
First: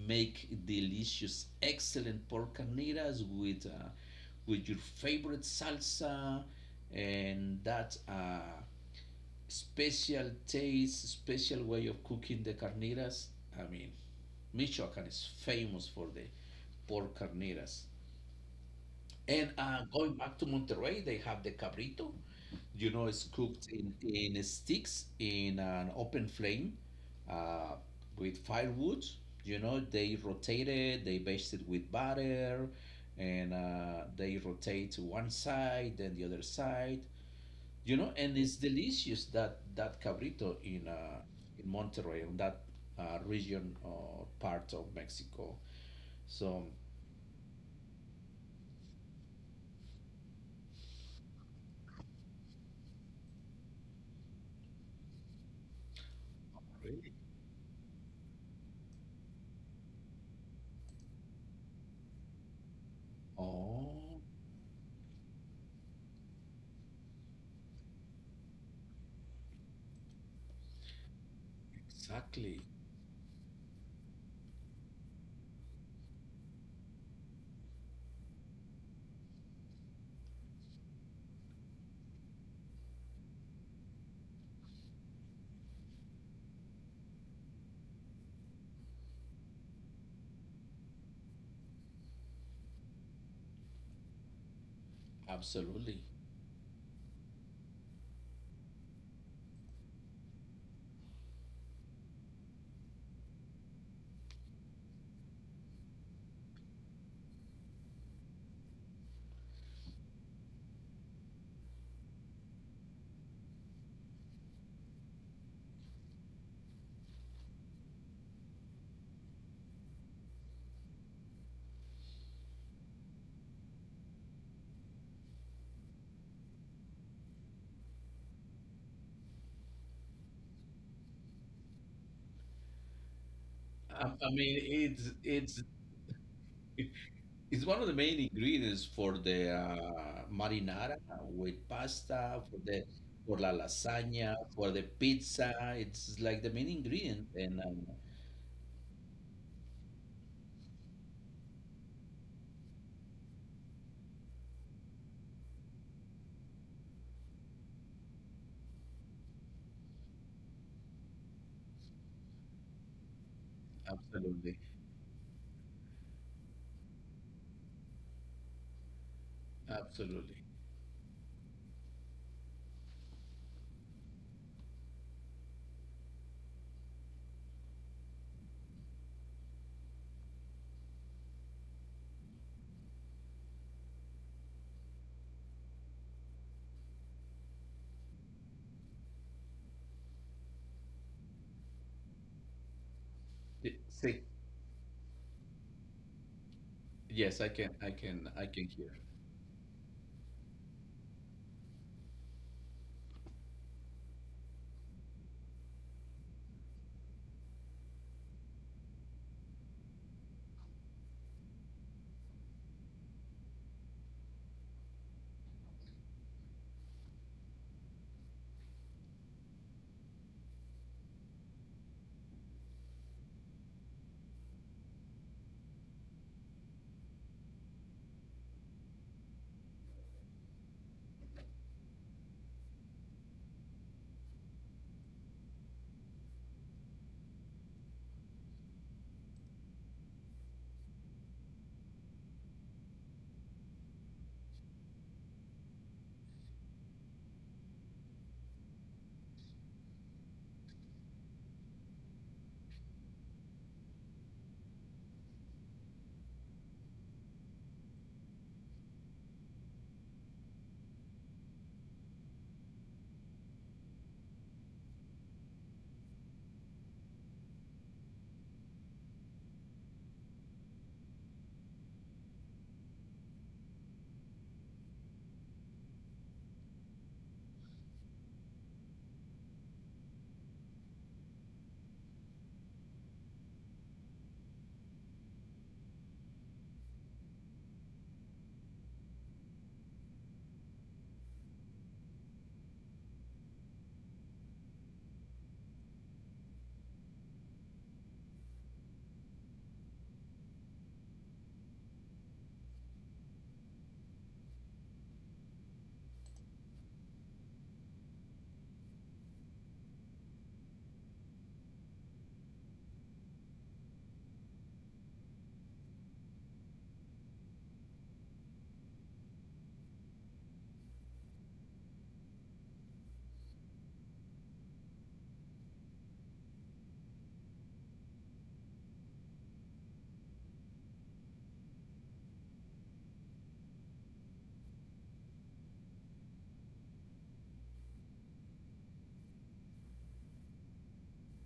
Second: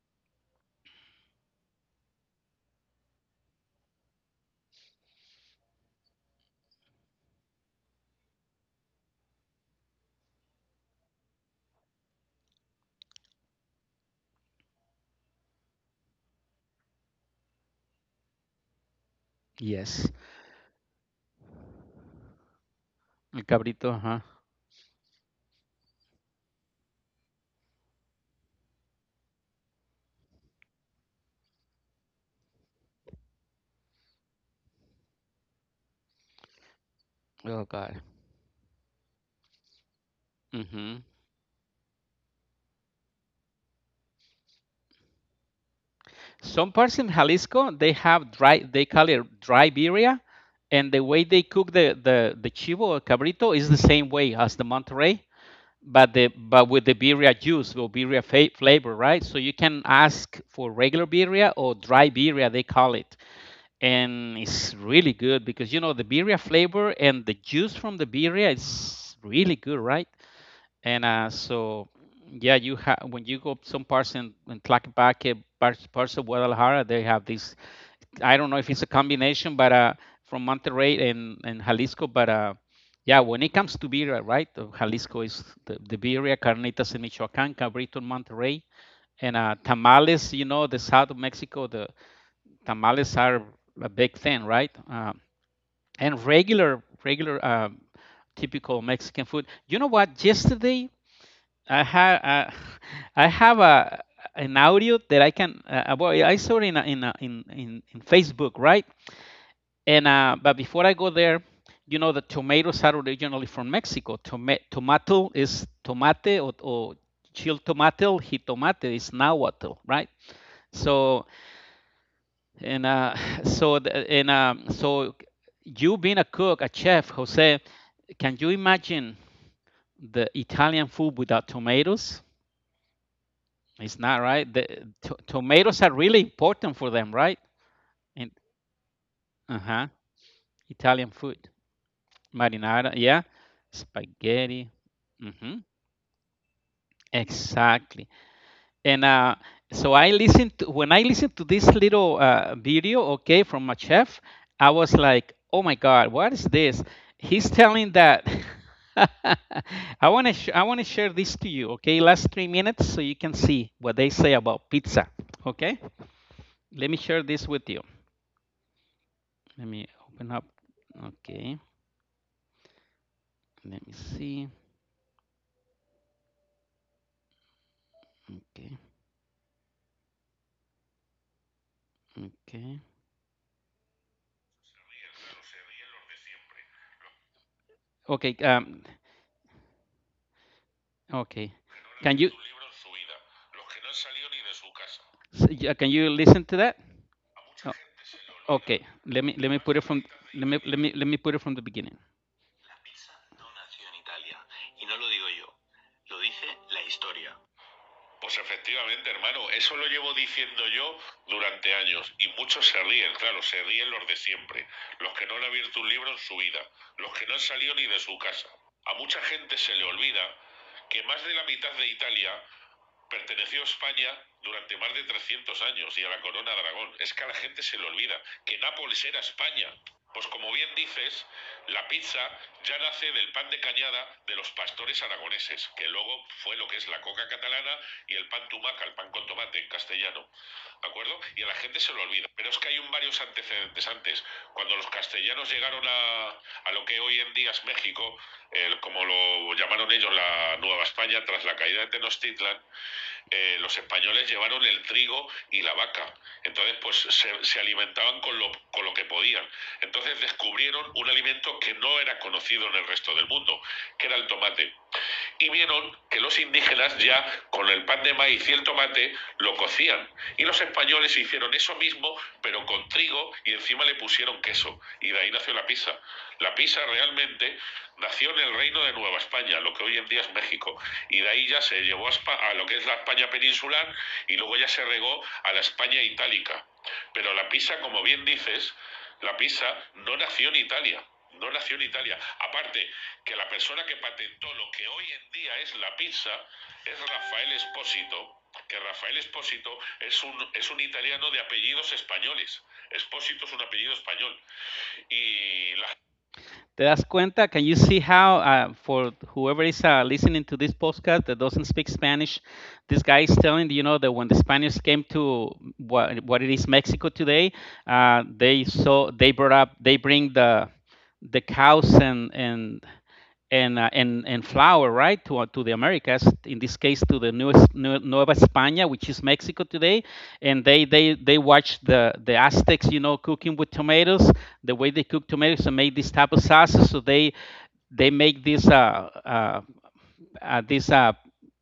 Speaker 1: make delicious, excellent pork carnitas with your favorite salsa, and that's a special taste, special way of cooking the carnitas. I mean, Michoacán is famous for the pork carnitas. And going
Speaker 2: Yes.
Speaker 1: back to Monterrey, they have the cabrito. You know, it's
Speaker 2: El
Speaker 1: cooked
Speaker 2: cabrito, huh?
Speaker 1: in sticks in an open flame uh, with firewood. You know, they rotate it, they baste it with butter, and they rotate to one side, then the other side.
Speaker 2: Oh,
Speaker 1: You know,
Speaker 2: God.
Speaker 1: and it's delicious that that cabrito
Speaker 2: Mhm.
Speaker 1: in Monterrey, in that region or part of Mexico. So,
Speaker 2: Some parts in Jalisco, they have dry, they call it dry birria, and the way they cook the chivo or cabrito is the same way as the Monterey, but the but with the
Speaker 1: really?
Speaker 2: birria juice or flavor, right? So you can ask for regular birria or dry birria, they call it,
Speaker 1: Oh,
Speaker 2: and it's really good because, you know, the birria flavor and the juice from the birria is really good, right? And uh, so, yeah,
Speaker 1: exactly.
Speaker 2: you have when you go some parts in Tlaquepaque, parts of Guadalajara, they have this. I don't know if it's a combination, but from Monterrey and Jalisco, but yeah, when it comes to beer, right? Jalisco is the birria, carnitas in Michoacán, cabrito in Monterrey, and tamales. You know, the south of Mexico, the tamales are a big thing, right? Uh,
Speaker 1: Absolutely.
Speaker 2: and regular, typical Mexican food. You know what? Yesterday I have [sighs] [laughs] I have a an audio that I can. Well, I saw it in a, in, a, in in Facebook, right? And But before I go there, you know, the tomatoes are originally from Mexico. Tomato is tomate, or chilled tomato. Jitomate is nahuatl, right? So and [laughs] [sighs] so the, and so you being a cook, a chef, Jose, can you imagine the Italian food without tomatoes? It's
Speaker 1: I,
Speaker 2: not
Speaker 1: I
Speaker 2: right.
Speaker 1: mean,
Speaker 2: The
Speaker 1: it's it's
Speaker 2: tomatoes are really important for them, right?
Speaker 1: it's one of the main
Speaker 2: And
Speaker 1: ingredients for
Speaker 2: uh
Speaker 1: the
Speaker 2: huh,
Speaker 1: marinara
Speaker 2: Italian food,
Speaker 1: with pasta, for
Speaker 2: marinara,
Speaker 1: the
Speaker 2: yeah,
Speaker 1: for la lasagna,
Speaker 2: spaghetti.
Speaker 1: for the
Speaker 2: Hmm.
Speaker 1: pizza. It's like the main ingredient, and
Speaker 2: Exactly. And So I listened to, when I listened to this little video, okay, from a chef. I was like, oh my God, what is this? He's telling that. [laughs] I want to share this to you, okay? Last 3 minutes, so you can see what they say about
Speaker 1: absolutely,
Speaker 2: pizza, okay? Let me share this with you. Let me open up.
Speaker 1: absolutely.
Speaker 2: Okay. Let me see. Okay. Okay. Okay. Okay. Can you
Speaker 1: It- See,
Speaker 2: no, yeah, can you listen to that?
Speaker 1: yes, I can, I can,
Speaker 2: Oh,
Speaker 1: I can
Speaker 2: okay.
Speaker 1: hear.
Speaker 2: Let me let me put it from let me put it from the beginning. La pizza no nació en Italia. Y no lo digo yo, lo dice la historia. Pues efectivamente, hermano, eso lo llevo diciendo yo durante años y muchos se ríen, claro, se ríen los de siempre, los que no han abierto un libro en su vida, los que no han salido ni de su casa. A mucha gente se le olvida que más de la mitad de Italia perteneció a España durante más de 300 años y a la corona de Aragón. Es que a la gente se le olvida que Nápoles era España. Pues como bien dices, la pizza ya nace del pan de cañada de los pastores aragoneses, que luego fue lo que es la coca catalana y el pan tumaca, el pan con tomate en castellano. ¿De acuerdo? Y a la gente se lo olvida. Pero es que hay un varios antecedentes antes. Cuando los castellanos llegaron a lo que hoy en día es México, como lo llamaron ellos la Nueva España, tras la caída de Tenochtitlan, eh, los españoles llevaron el trigo y la vaca. Entonces, pues se alimentaban con con lo que podían. Entonces descubrieron un alimento que no era conocido en el resto del mundo, que era el tomate y vieron que los indígenas ya con el pan de maíz y el tomate lo cocían. Y los españoles hicieron eso mismo, pero con trigo y encima le pusieron queso. Y de ahí nació la pizza. La pizza realmente nació en el reino de Nueva España, lo que hoy en día es México. Y de ahí ya se llevó a España, a lo que es la España peninsular, y luego ya se regó a la España itálica. Pero la pizza, como bien dices, la pizza no nació en Italia, no nació en Italia. Aparte, que la persona que patentó lo que hoy en día es la pizza es Rafael Espósito, que Rafael Espósito es es un italiano de apellidos españoles. Espósito es un apellido español. Y la ¿Te das cuenta? Can you see how, for whoever is listening to this podcast that doesn't speak Spanish, this guy is telling, you know, that when the Spaniards came to what it is Mexico today, they saw, they brought up, they bring the cows and and flour, right, to the Americas, in this case to the newest New Nueva España, which is Mexico today, and they watched the Aztecs, you know, cooking with tomatoes, the way they cook tomatoes and make these type of sauces. So they make this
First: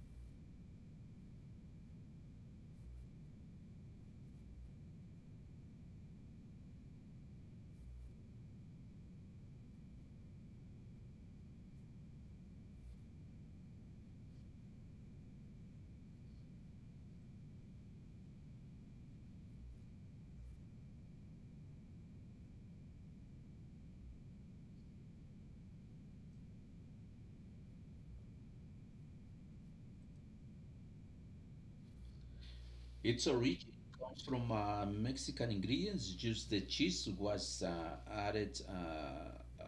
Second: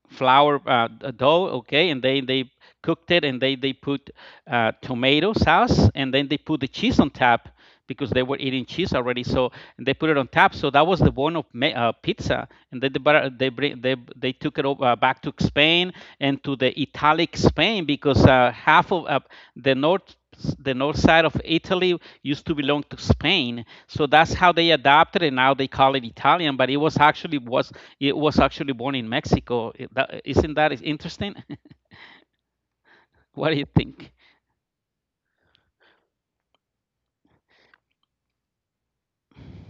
Speaker 2: flour dough, okay, and they cooked it and they put tomato sauce and then they put the cheese on top because they were eating cheese already. So and they put it on top. So that was the bone of pizza. And then they bring, they took it over, back to Spain and to the Italic Spain because half of the north the north side of Italy used to belong to Spain. So that's how they adopted it. Now they call it Italian, but it was actually born in Mexico. Isn't that is interesting? [laughs]
Speaker 1: Its
Speaker 2: What do you
Speaker 1: origin
Speaker 2: think?
Speaker 1: comes from Mexican ingredients. Just the cheese was added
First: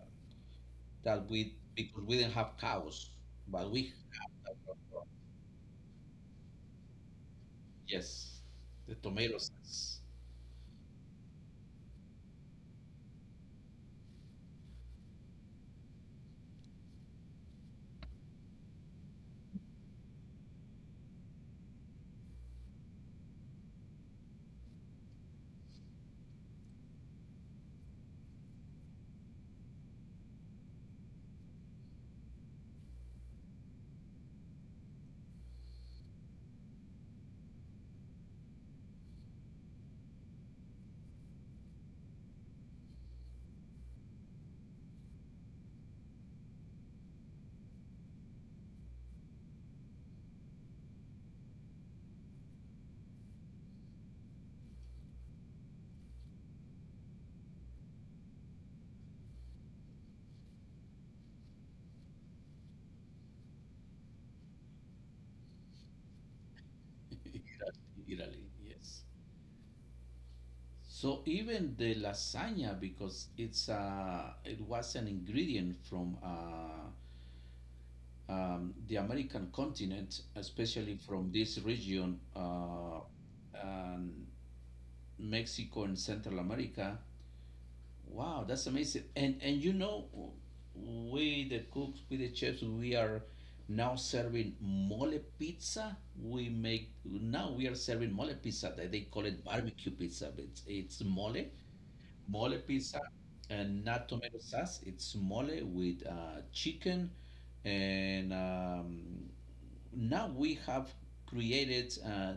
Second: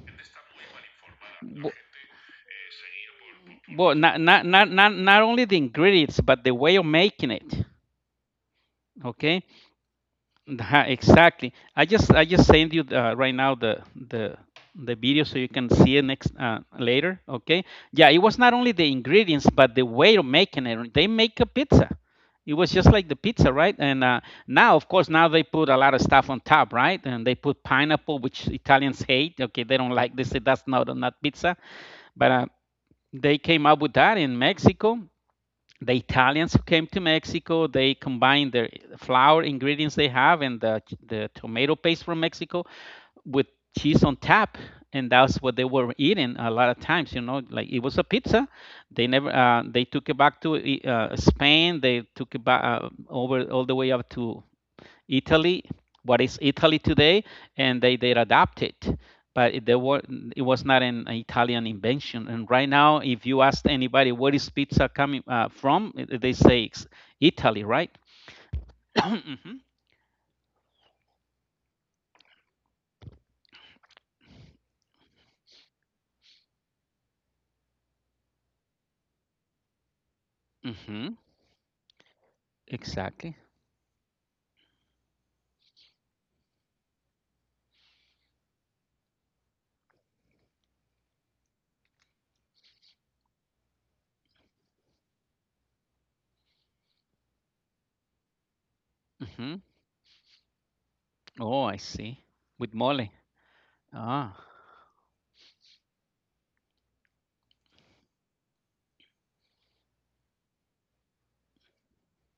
Speaker 1: that we
Speaker 2: Bu-
Speaker 1: because we didn't have cows, but we
Speaker 2: Well, not only the ingredients, but the way of making it.
Speaker 1: yes, the tomato
Speaker 2: Okay.
Speaker 1: sauce.
Speaker 2: Uh-huh, exactly. I just send you right now the video so you can see it next later. Okay. Yeah, it was not only the ingredients but the way of making it. They make a pizza. It was just like the pizza, right? And now, of course, now they put a lot of stuff on top, right? And they put pineapple, which Italians hate. Okay, they don't like. They say that's not pizza. But they came up with that in Mexico, the Italians who came to Mexico, they combined the flour ingredients they have and the tomato paste from Mexico with cheese on tap. And that's what they were eating a lot of times, you know, like it was a pizza. They never, they took it back to Spain. They took it back over all the way up to Italy, what is Italy today, and they adapt it. But it, they were, it was not an Italian invention. And right now, if you ask anybody where is pizza coming from, they say it's
Speaker 1: [laughs]
Speaker 2: Italy,
Speaker 1: Italy,
Speaker 2: right?
Speaker 1: Italy,
Speaker 2: [coughs] [clears throat]
Speaker 1: yes.
Speaker 2: Mm-hmm,
Speaker 1: So even the lasagna, because it's it was an ingredient from the American continent, especially
Speaker 2: mm-hmm,
Speaker 1: from this region,
Speaker 2: exactly.
Speaker 1: and Mexico and Central America. Wow, that's amazing. And you know, we the cooks, we the chefs, we are now serving mole pizza. We make now we are serving mole pizza. They call it
Speaker 2: Mm-hmm.
Speaker 1: barbecue pizza, but it's mole,
Speaker 2: Oh, I see.
Speaker 1: mole
Speaker 2: With
Speaker 1: pizza,
Speaker 2: mole.
Speaker 1: and not tomato
Speaker 2: Ah.
Speaker 1: sauce. It's mole with chicken, and now we have created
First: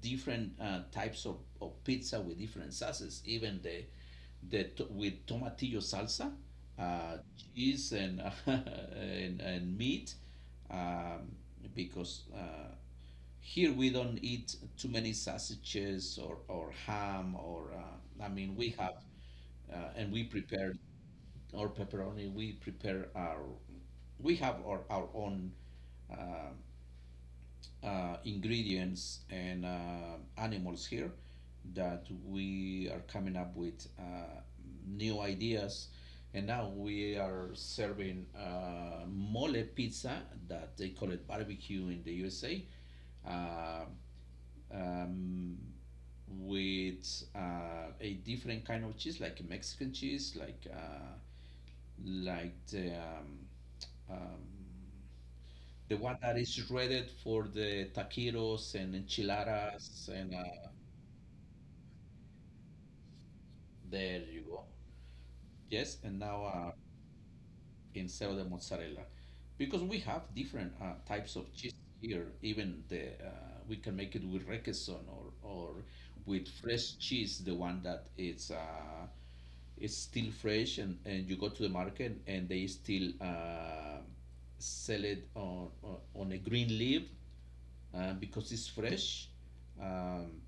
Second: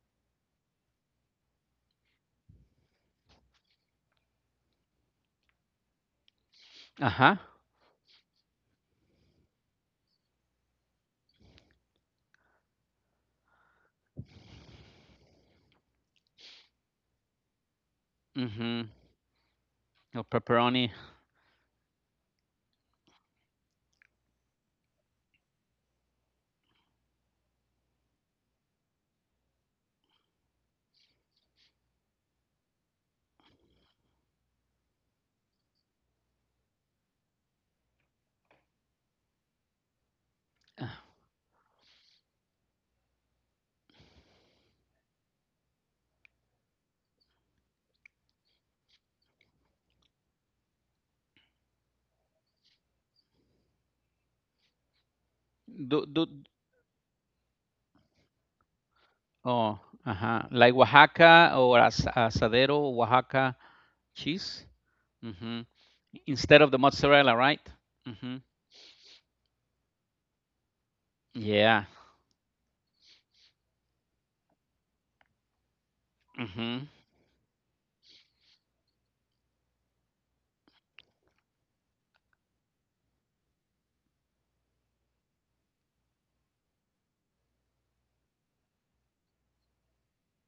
Speaker 1: different types of pizza with different sauces, even with tomatillo salsa, uh,
Speaker 2: Uh-huh.
Speaker 1: cheese and, [laughs] and meat, um, because here we don't eat too many sausages or ham or I mean we
Speaker 2: Mm-hmm.
Speaker 1: have and we
Speaker 2: Or
Speaker 1: prepare
Speaker 2: pepperoni.
Speaker 1: our pepperoni. We prepare our we have our own um, ingredients and animals here that we are coming up with new ideas. And now we are serving mole pizza that
Speaker 2: Uh,
Speaker 1: they call it barbecue in the USA uh, um, with a different kind of cheese, like Mexican cheese, like the um, the
Speaker 2: Do,
Speaker 1: one
Speaker 2: do,
Speaker 1: that is shredded for the taquitos and
Speaker 2: oh,
Speaker 1: enchiladas, and
Speaker 2: uh-huh. Like Oaxaca or asadero, Oaxaca
Speaker 1: there you go.
Speaker 2: cheese. Hmm.
Speaker 1: Yes, and now
Speaker 2: Instead of the mozzarella, right?
Speaker 1: instead
Speaker 2: Hmm.
Speaker 1: of the mozzarella, because we have different types of cheese
Speaker 2: Yeah.
Speaker 1: here. Even the we can make it with requesón or with
Speaker 2: Hmm.
Speaker 1: fresh cheese, the one that is still fresh, and you go to the market and they still sell it on a green leaf because it's fresh. Um,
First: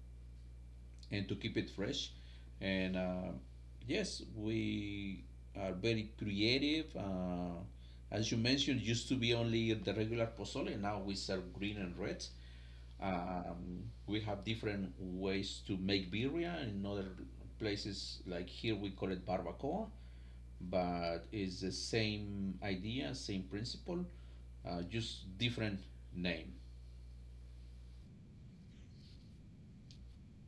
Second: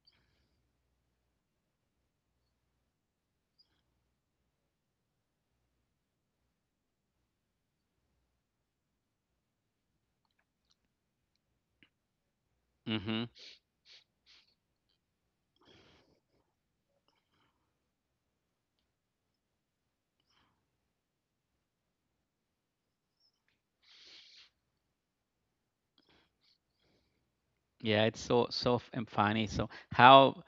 Speaker 1: and to keep it fresh. And yes, we are very creative. As you mentioned, used to be only the regular pozole. Now we serve green and red.
Speaker 2: Hmm.
Speaker 1: We have different ways to make birria. In other places, like here, we call it barbacoa, but it's the same idea, same principle, just different name.
Speaker 2: Yeah, it's so funny. So how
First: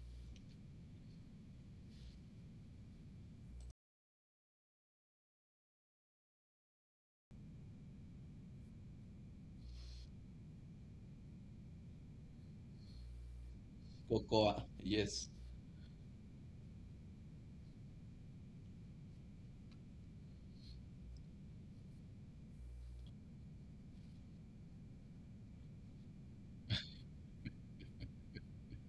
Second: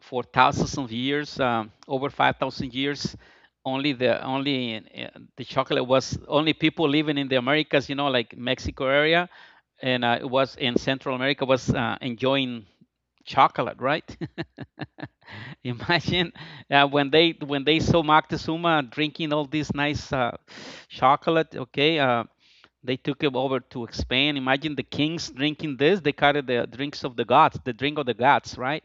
Speaker 2: for thousands of years, over 5,000 years, only the chocolate was only people living in the Americas, you know, like Mexico area, and it was in Central America was enjoying chocolate, right?
Speaker 1: Cocoa.
Speaker 2: [laughs]
Speaker 1: Yes,
Speaker 2: [laughs] Imagine when they saw Moctezuma drinking all this nice chocolate. Okay, they took him over to expand. Imagine the kings drinking this. They called it the drinks of the gods, the drink of the gods, right?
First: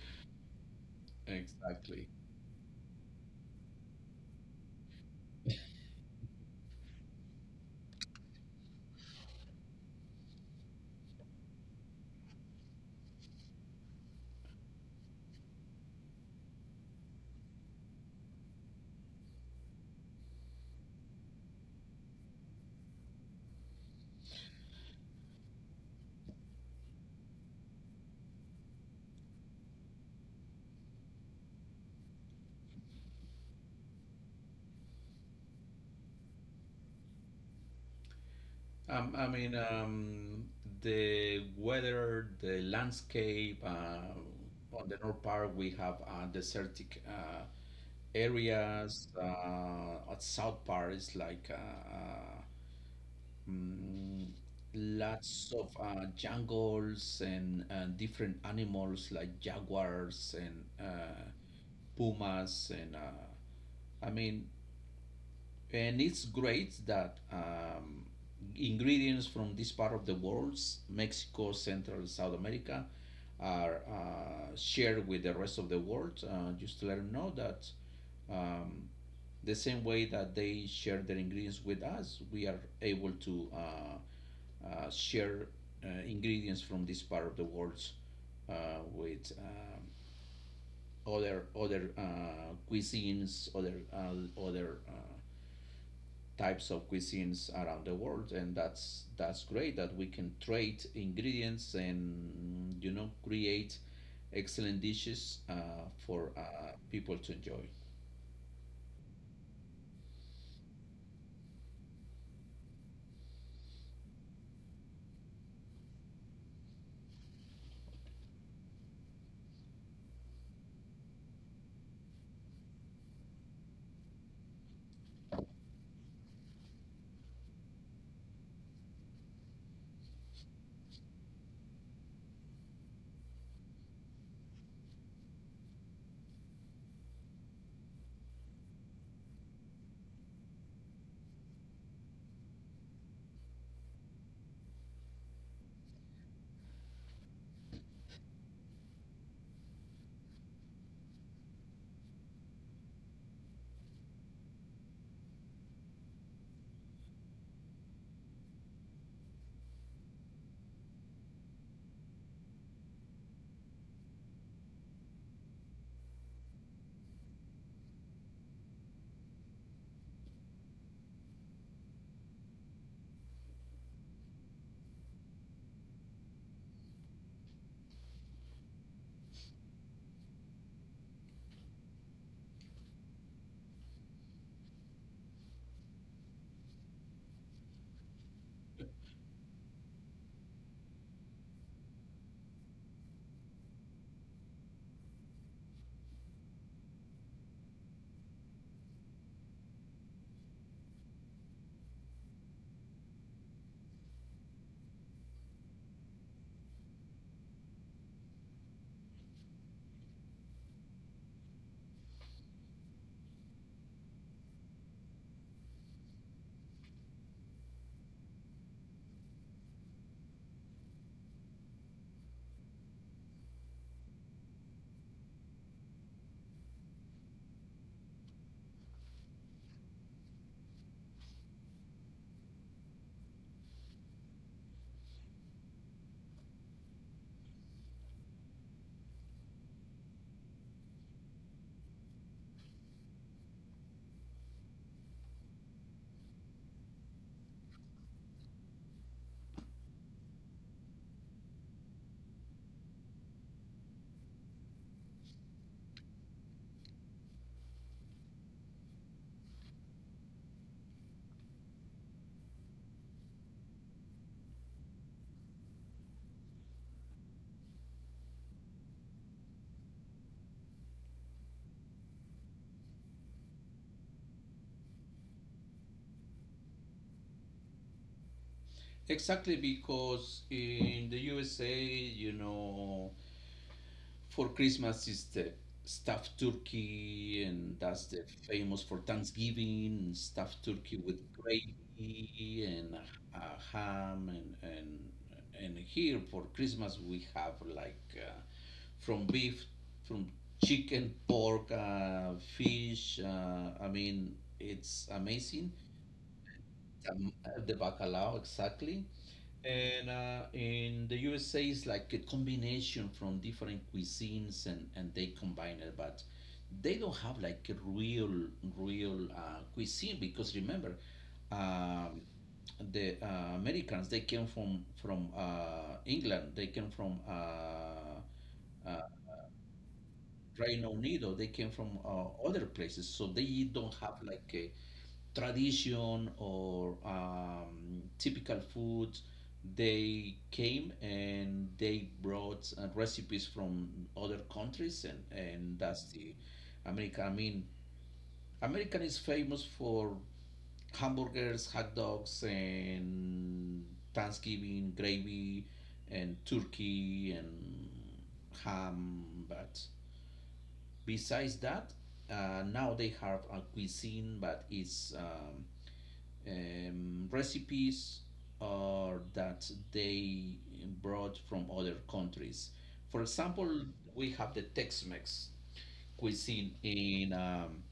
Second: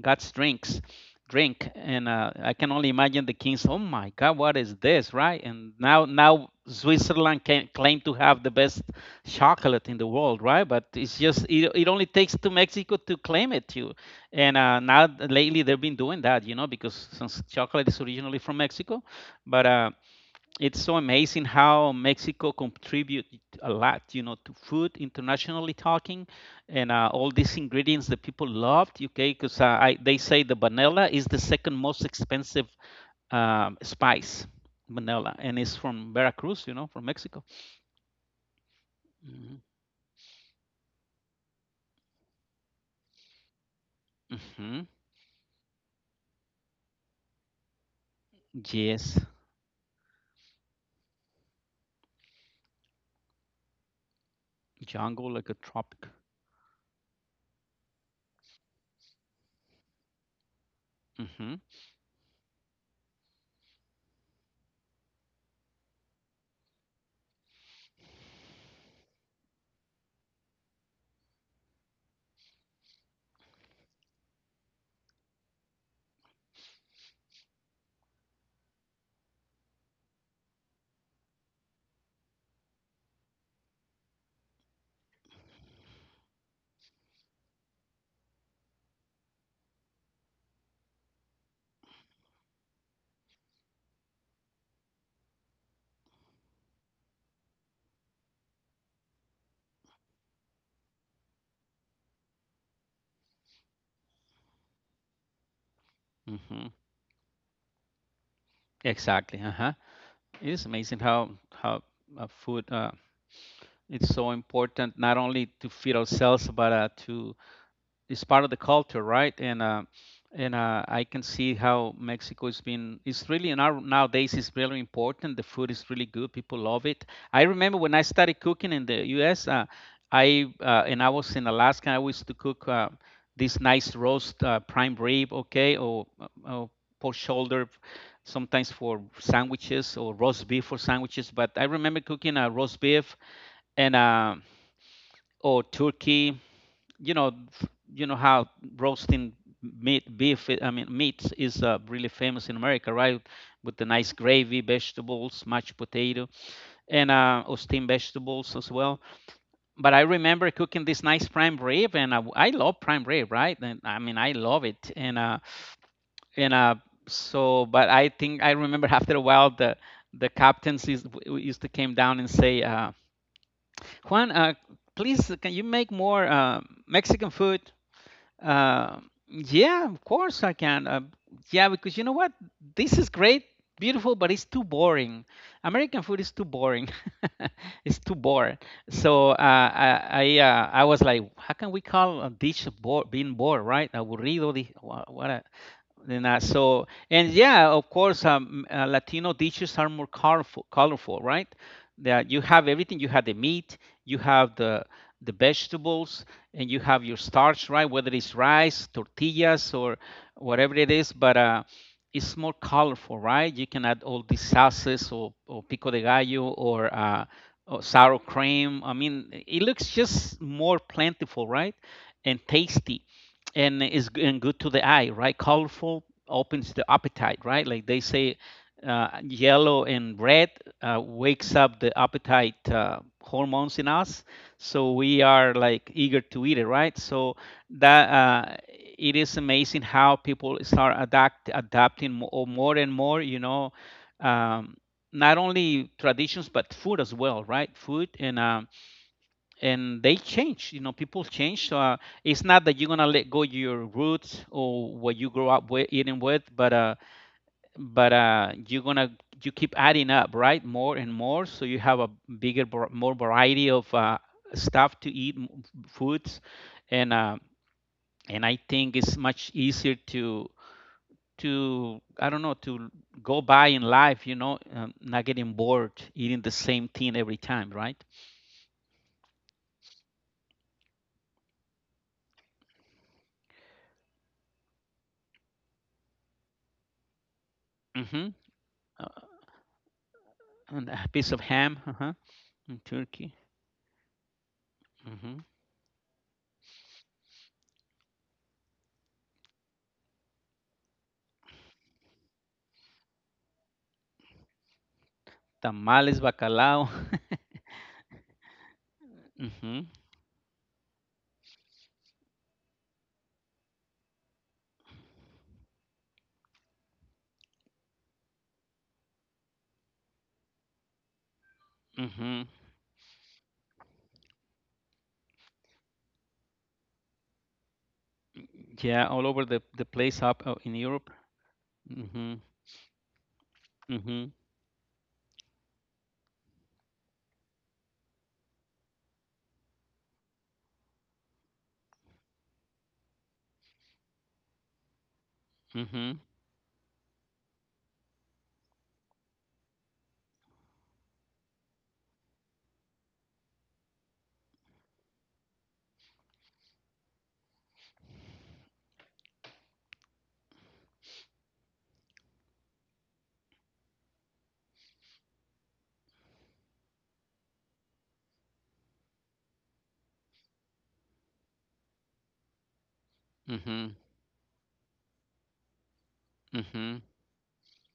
Speaker 2: God's drinks, drink. And
Speaker 1: exactly.
Speaker 2: I can only imagine the kings. Oh my God, what is this, right? Now Switzerland can claim to have the best chocolate in the world, right? But it only takes to Mexico to claim it to, and now lately they've been doing that, you know, because since chocolate is originally from Mexico, but it's so amazing how Mexico contribute a lot, you know, to food internationally talking, and all these ingredients that people loved. Okay, because I they say the vanilla is the second most expensive spice, vanilla, and it's from Veracruz, you know, from Mexico.
Speaker 1: I mean,
Speaker 2: Mm-hmm.
Speaker 1: the weather, the landscape.
Speaker 2: Hmm.
Speaker 1: On the north part, we have desertic areas.
Speaker 2: Yes,
Speaker 1: At south part, it's like mm,
Speaker 2: jungle like
Speaker 1: lots
Speaker 2: a
Speaker 1: of
Speaker 2: tropic.
Speaker 1: jungles and different animals like jaguars and
Speaker 2: Mm-hmm.
Speaker 1: pumas and I mean, and it's great that ingredients from this part of the world, Mexico, Central, South America, are shared with the rest of the world. Just to let them know that um, the same way that they share their ingredients with us, we are able to share ingredients from this part of the world uh, with other cuisines, other types of cuisines around the world, and that's great that we can trade ingredients and you know create excellent dishes for
Speaker 2: Mm-hmm.
Speaker 1: people to enjoy
Speaker 2: Exactly. Uh-huh. It is amazing how food it's so important not only to feed ourselves but to it's part of the culture, right? And I can see how Mexico has been. It's really now nowadays is really important. The food is really good. People love it. I remember when I started cooking in the U.S. I and I was in Alaska. I used to cook this nice roast prime rib, okay, or pork shoulder, sometimes for sandwiches or roast beef for sandwiches. But I remember cooking a roast beef and or turkey, you know, you know how, roasting meat, beef I mean meat is really famous in America, right, with the nice gravy, vegetables, mashed potato, and or steamed vegetables as well. But I remember cooking this nice prime rib and I love prime rib, right, and I mean I love it. And so But I think I remember, after a while, the captains used to came down and say, Juan, please, can you make more Mexican food? uh, yeah, of course I can. Yeah, because you know what? This is great, beautiful, but it's too boring. American food is too boring. [laughs] It's too boring. So I was like, how can we call a dish being bored, right? Aburrido. What a, then so and yeah, of course, Latino dishes are more colorful, colorful, right? That you have everything. You have the meat, you have the vegetables, and you have your starch, right, whether it's rice, tortillas, or whatever it is. But It's more colorful, right? You can add all these sauces, or pico de gallo or sour cream. I mean, it looks just more plentiful, right, and tasty, and is g- and good to the eye, right? Colorful opens the appetite, right, like they say. Yellow and red wakes up the appetite hormones in us, so we are like eager to eat it, right? So that it is amazing how people start adapting more and more, you know. um, Not only traditions but food as well, right? Food. And they change, you know, people change. So it's not that you're gonna let go your roots or what you grow up with eating with, but you're gonna, you keep adding up, right, more and more, so you have a bigger, more variety of stuff to eat, foods. And uh, and I think it's much easier to I don't know, to go by in life, you know. Not getting bored eating the same thing every time, right?
Speaker 1: exactly because in the USA you know for Christmas is the stuffed turkey, and that's the
Speaker 2: Mm-hmm.
Speaker 1: famous for
Speaker 2: Uh,
Speaker 1: Thanksgiving, stuffed
Speaker 2: and
Speaker 1: turkey
Speaker 2: a
Speaker 1: with
Speaker 2: piece of ham, uh-huh,
Speaker 1: gravy
Speaker 2: and
Speaker 1: and
Speaker 2: turkey.
Speaker 1: uh, ham,
Speaker 2: Mm-hmm.
Speaker 1: and here for Christmas we have like from beef, from chicken, pork, fish. I mean, it's amazing
Speaker 2: Tamales, bacalao.
Speaker 1: the bacalao exactly.
Speaker 2: [laughs] Mm-hmm.
Speaker 1: And in the USA it's like a combination from different cuisines and they combine it but they don't have like a real real cuisine because remember um,
Speaker 2: Mm-hmm.
Speaker 1: the americans they came from england they came from
Speaker 2: Yeah, all over the place up in
Speaker 1: Reino
Speaker 2: Europe.
Speaker 1: Unido, they came from
Speaker 2: Mhm,
Speaker 1: other places, so they don't have
Speaker 2: mhm,
Speaker 1: like a, tradition or typical foods. They came and they brought recipes from other countries, and that's
Speaker 2: mhm,
Speaker 1: the American. I mean, American is famous for hamburgers, hot dogs, and Thanksgiving gravy, and turkey, and ham. But besides that, now they have a cuisine, but it's recipes or that they brought from other countries. For example,
Speaker 2: mhm,
Speaker 1: we have the Tex-Mex cuisine
Speaker 2: mhm,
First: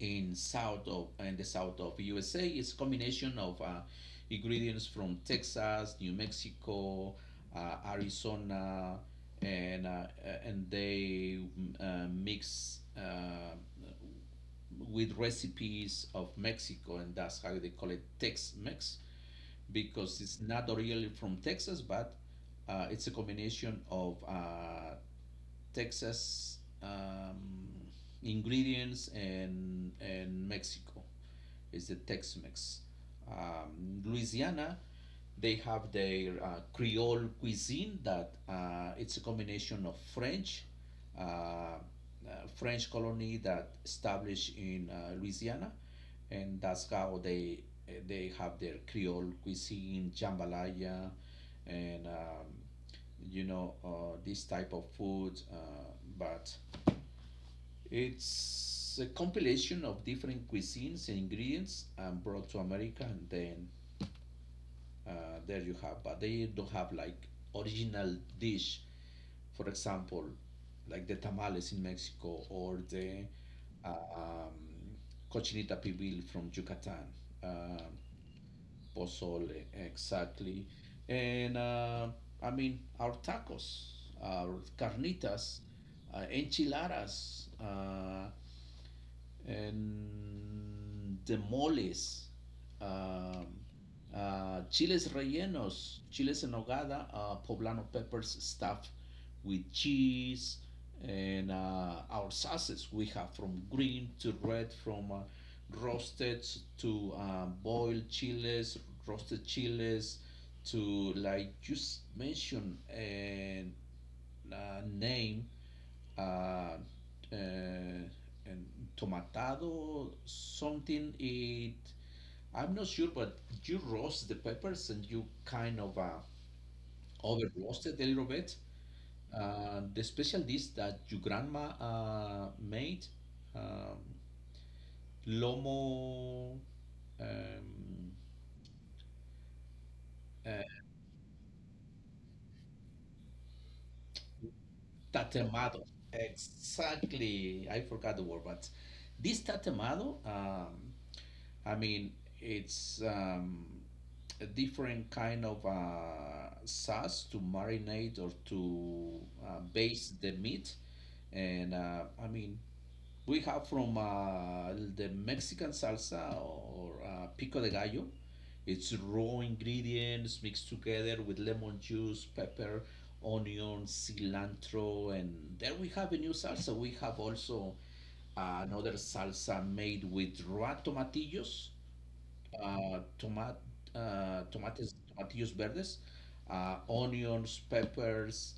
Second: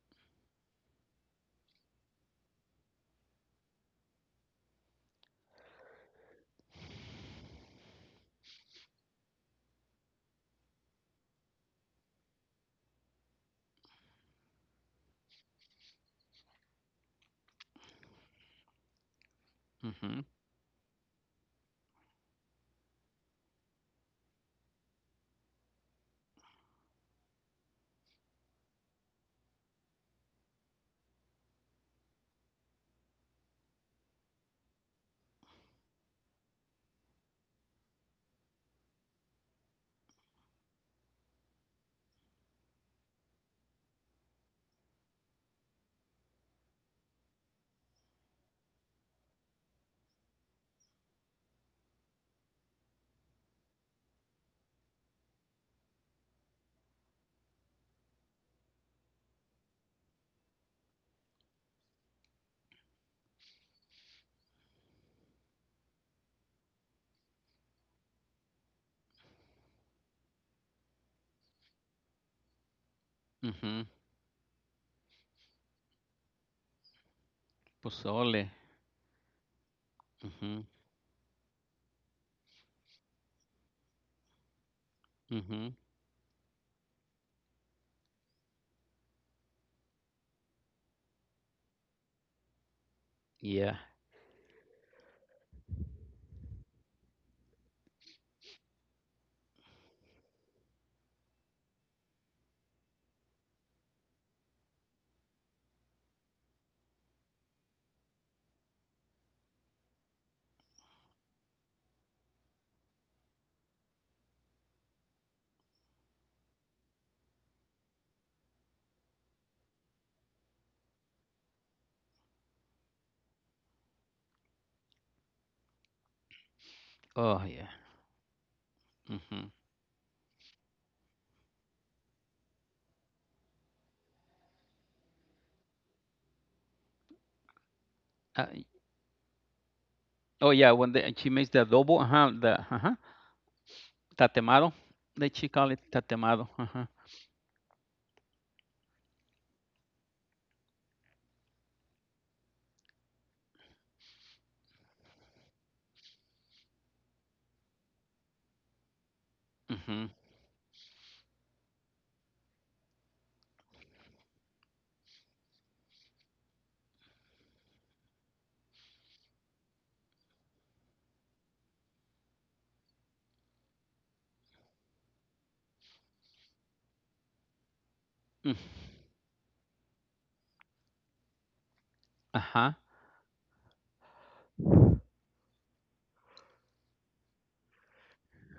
Speaker 1: in south of in the south of USA. It's a combination of ingredients from Texas, New Mexico, Arizona, and uh, and they mix. With recipes of Mexico, and that's how they call it Tex-Mex because
Speaker 2: mhm,
Speaker 1: it's not really from Texas, but it's a combination of Texas ingredients and Mexico is the Tex-Mex. Louisiana, they have their Creole cuisine that it's a combination of French, uh, uh, French colony that established in Louisiana, and that's how they have their Creole cuisine, jambalaya, and you know this type of food. But it's a compilation of different cuisines and ingredients and brought to America, and then there you have. But they don't have like original dish, for example, like the tamales in Mexico or the
Speaker 2: mhm.
Speaker 1: uh, um, cochinita pibil from Yucatan, um
Speaker 2: Pozole.
Speaker 1: pozole
Speaker 2: Mhm,
Speaker 1: exactly, and I mean our tacos, our carnitas,
Speaker 2: mhm.
Speaker 1: enchiladas. And demoles, ah,
Speaker 2: Yeah.
Speaker 1: ah, chiles rellenos, chiles en nogada, ah, poblano peppers stuffed with cheese, and our sauces we have from green to red, from roasted to boiled chiles, roasted chiles to like just mentioned and name uh, uh, and tomatado something it I'm not sure but you roast the peppers and you kind of
Speaker 2: Oh,
Speaker 1: over
Speaker 2: yeah.
Speaker 1: roast it a little bit
Speaker 2: Mhm.
Speaker 1: the special dish that your grandma made um, lomo um,
Speaker 2: Uh, oh,
Speaker 1: uh,
Speaker 2: yeah. When, the, she makes the adobo, uh-huh, the uh-huh, tatemado. That she call it
Speaker 1: Tatemado.
Speaker 2: tatemado. Uh-huh.
Speaker 1: Exactly. I forgot the word, but this tatemado, I mean, it's a different kind of sauce to marinate or to
Speaker 2: Mhm.
Speaker 1: base the meat. And uh, I mean, we have from the Mexican salsa or pico de gallo. It's raw ingredients mixed together with lemon juice, pepper, onion, cilantro, and there we have a new salsa. We have also
Speaker 2: Mm.
Speaker 1: another salsa made with raw tomatillos,
Speaker 2: Uh-huh.
Speaker 1: uh, tomat, tomates, tomatillos verdes, onions, peppers,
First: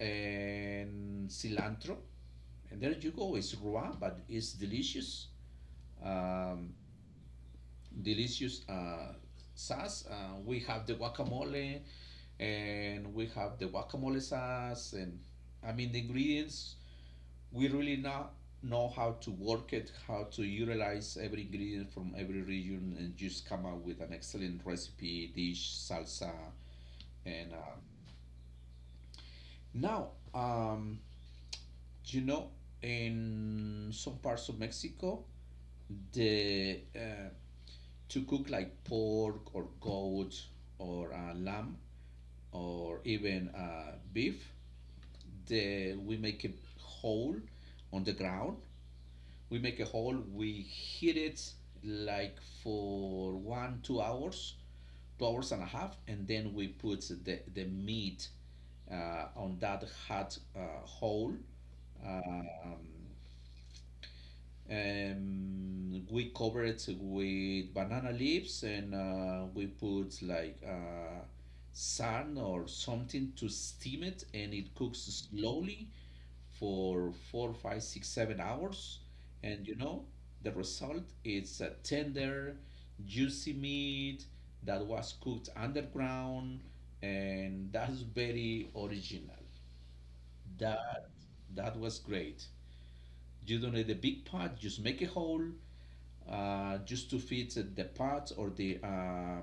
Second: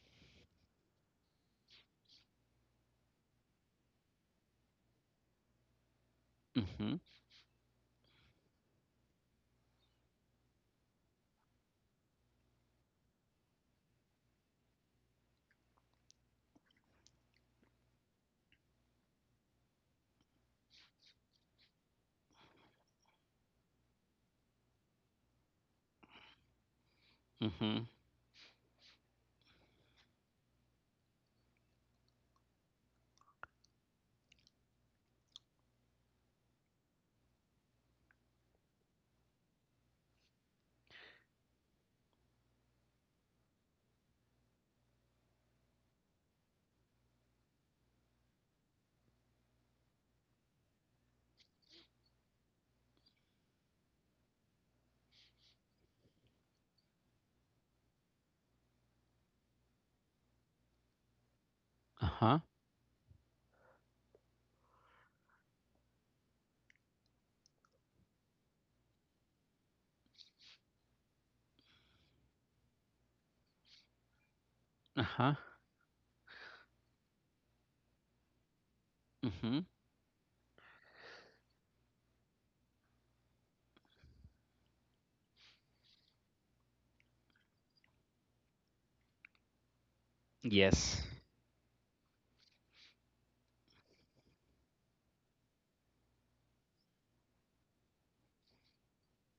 Speaker 1: and cilantro. And there you go. It's raw, but it's delicious. Um,
Speaker 2: Mhm.
Speaker 1: delicious sauce. We have the guacamole, and we have the guacamole sauce, and I mean the ingredients. We really not know how to work it, how to utilize every ingredient from every region, and just come up with an excellent recipe, dish, salsa, and um,
Speaker 2: Mhm.
Speaker 1: now um, you know in some parts of Mexico the to cook like pork or goat or lamb or even beef. The, we make a hole on the ground. We make a hole. We heat it like for 1 2 hours, 2 hours and a half, and then we put the meat on that hot hole.
Speaker 2: Uh-huh.
Speaker 1: Um, we cover it with banana leaves and we put like sun or something to steam it, and it cooks
Speaker 2: Uh-huh.
Speaker 1: slowly for 4, 5, 6, 7 hours. And
Speaker 2: Mhm.
Speaker 1: you know, the result is a tender, juicy meat that was cooked underground, and that's very original. That
Speaker 2: Yes.
Speaker 1: that was great. You don't need a big pot, just make a hole, just to fit the parts or the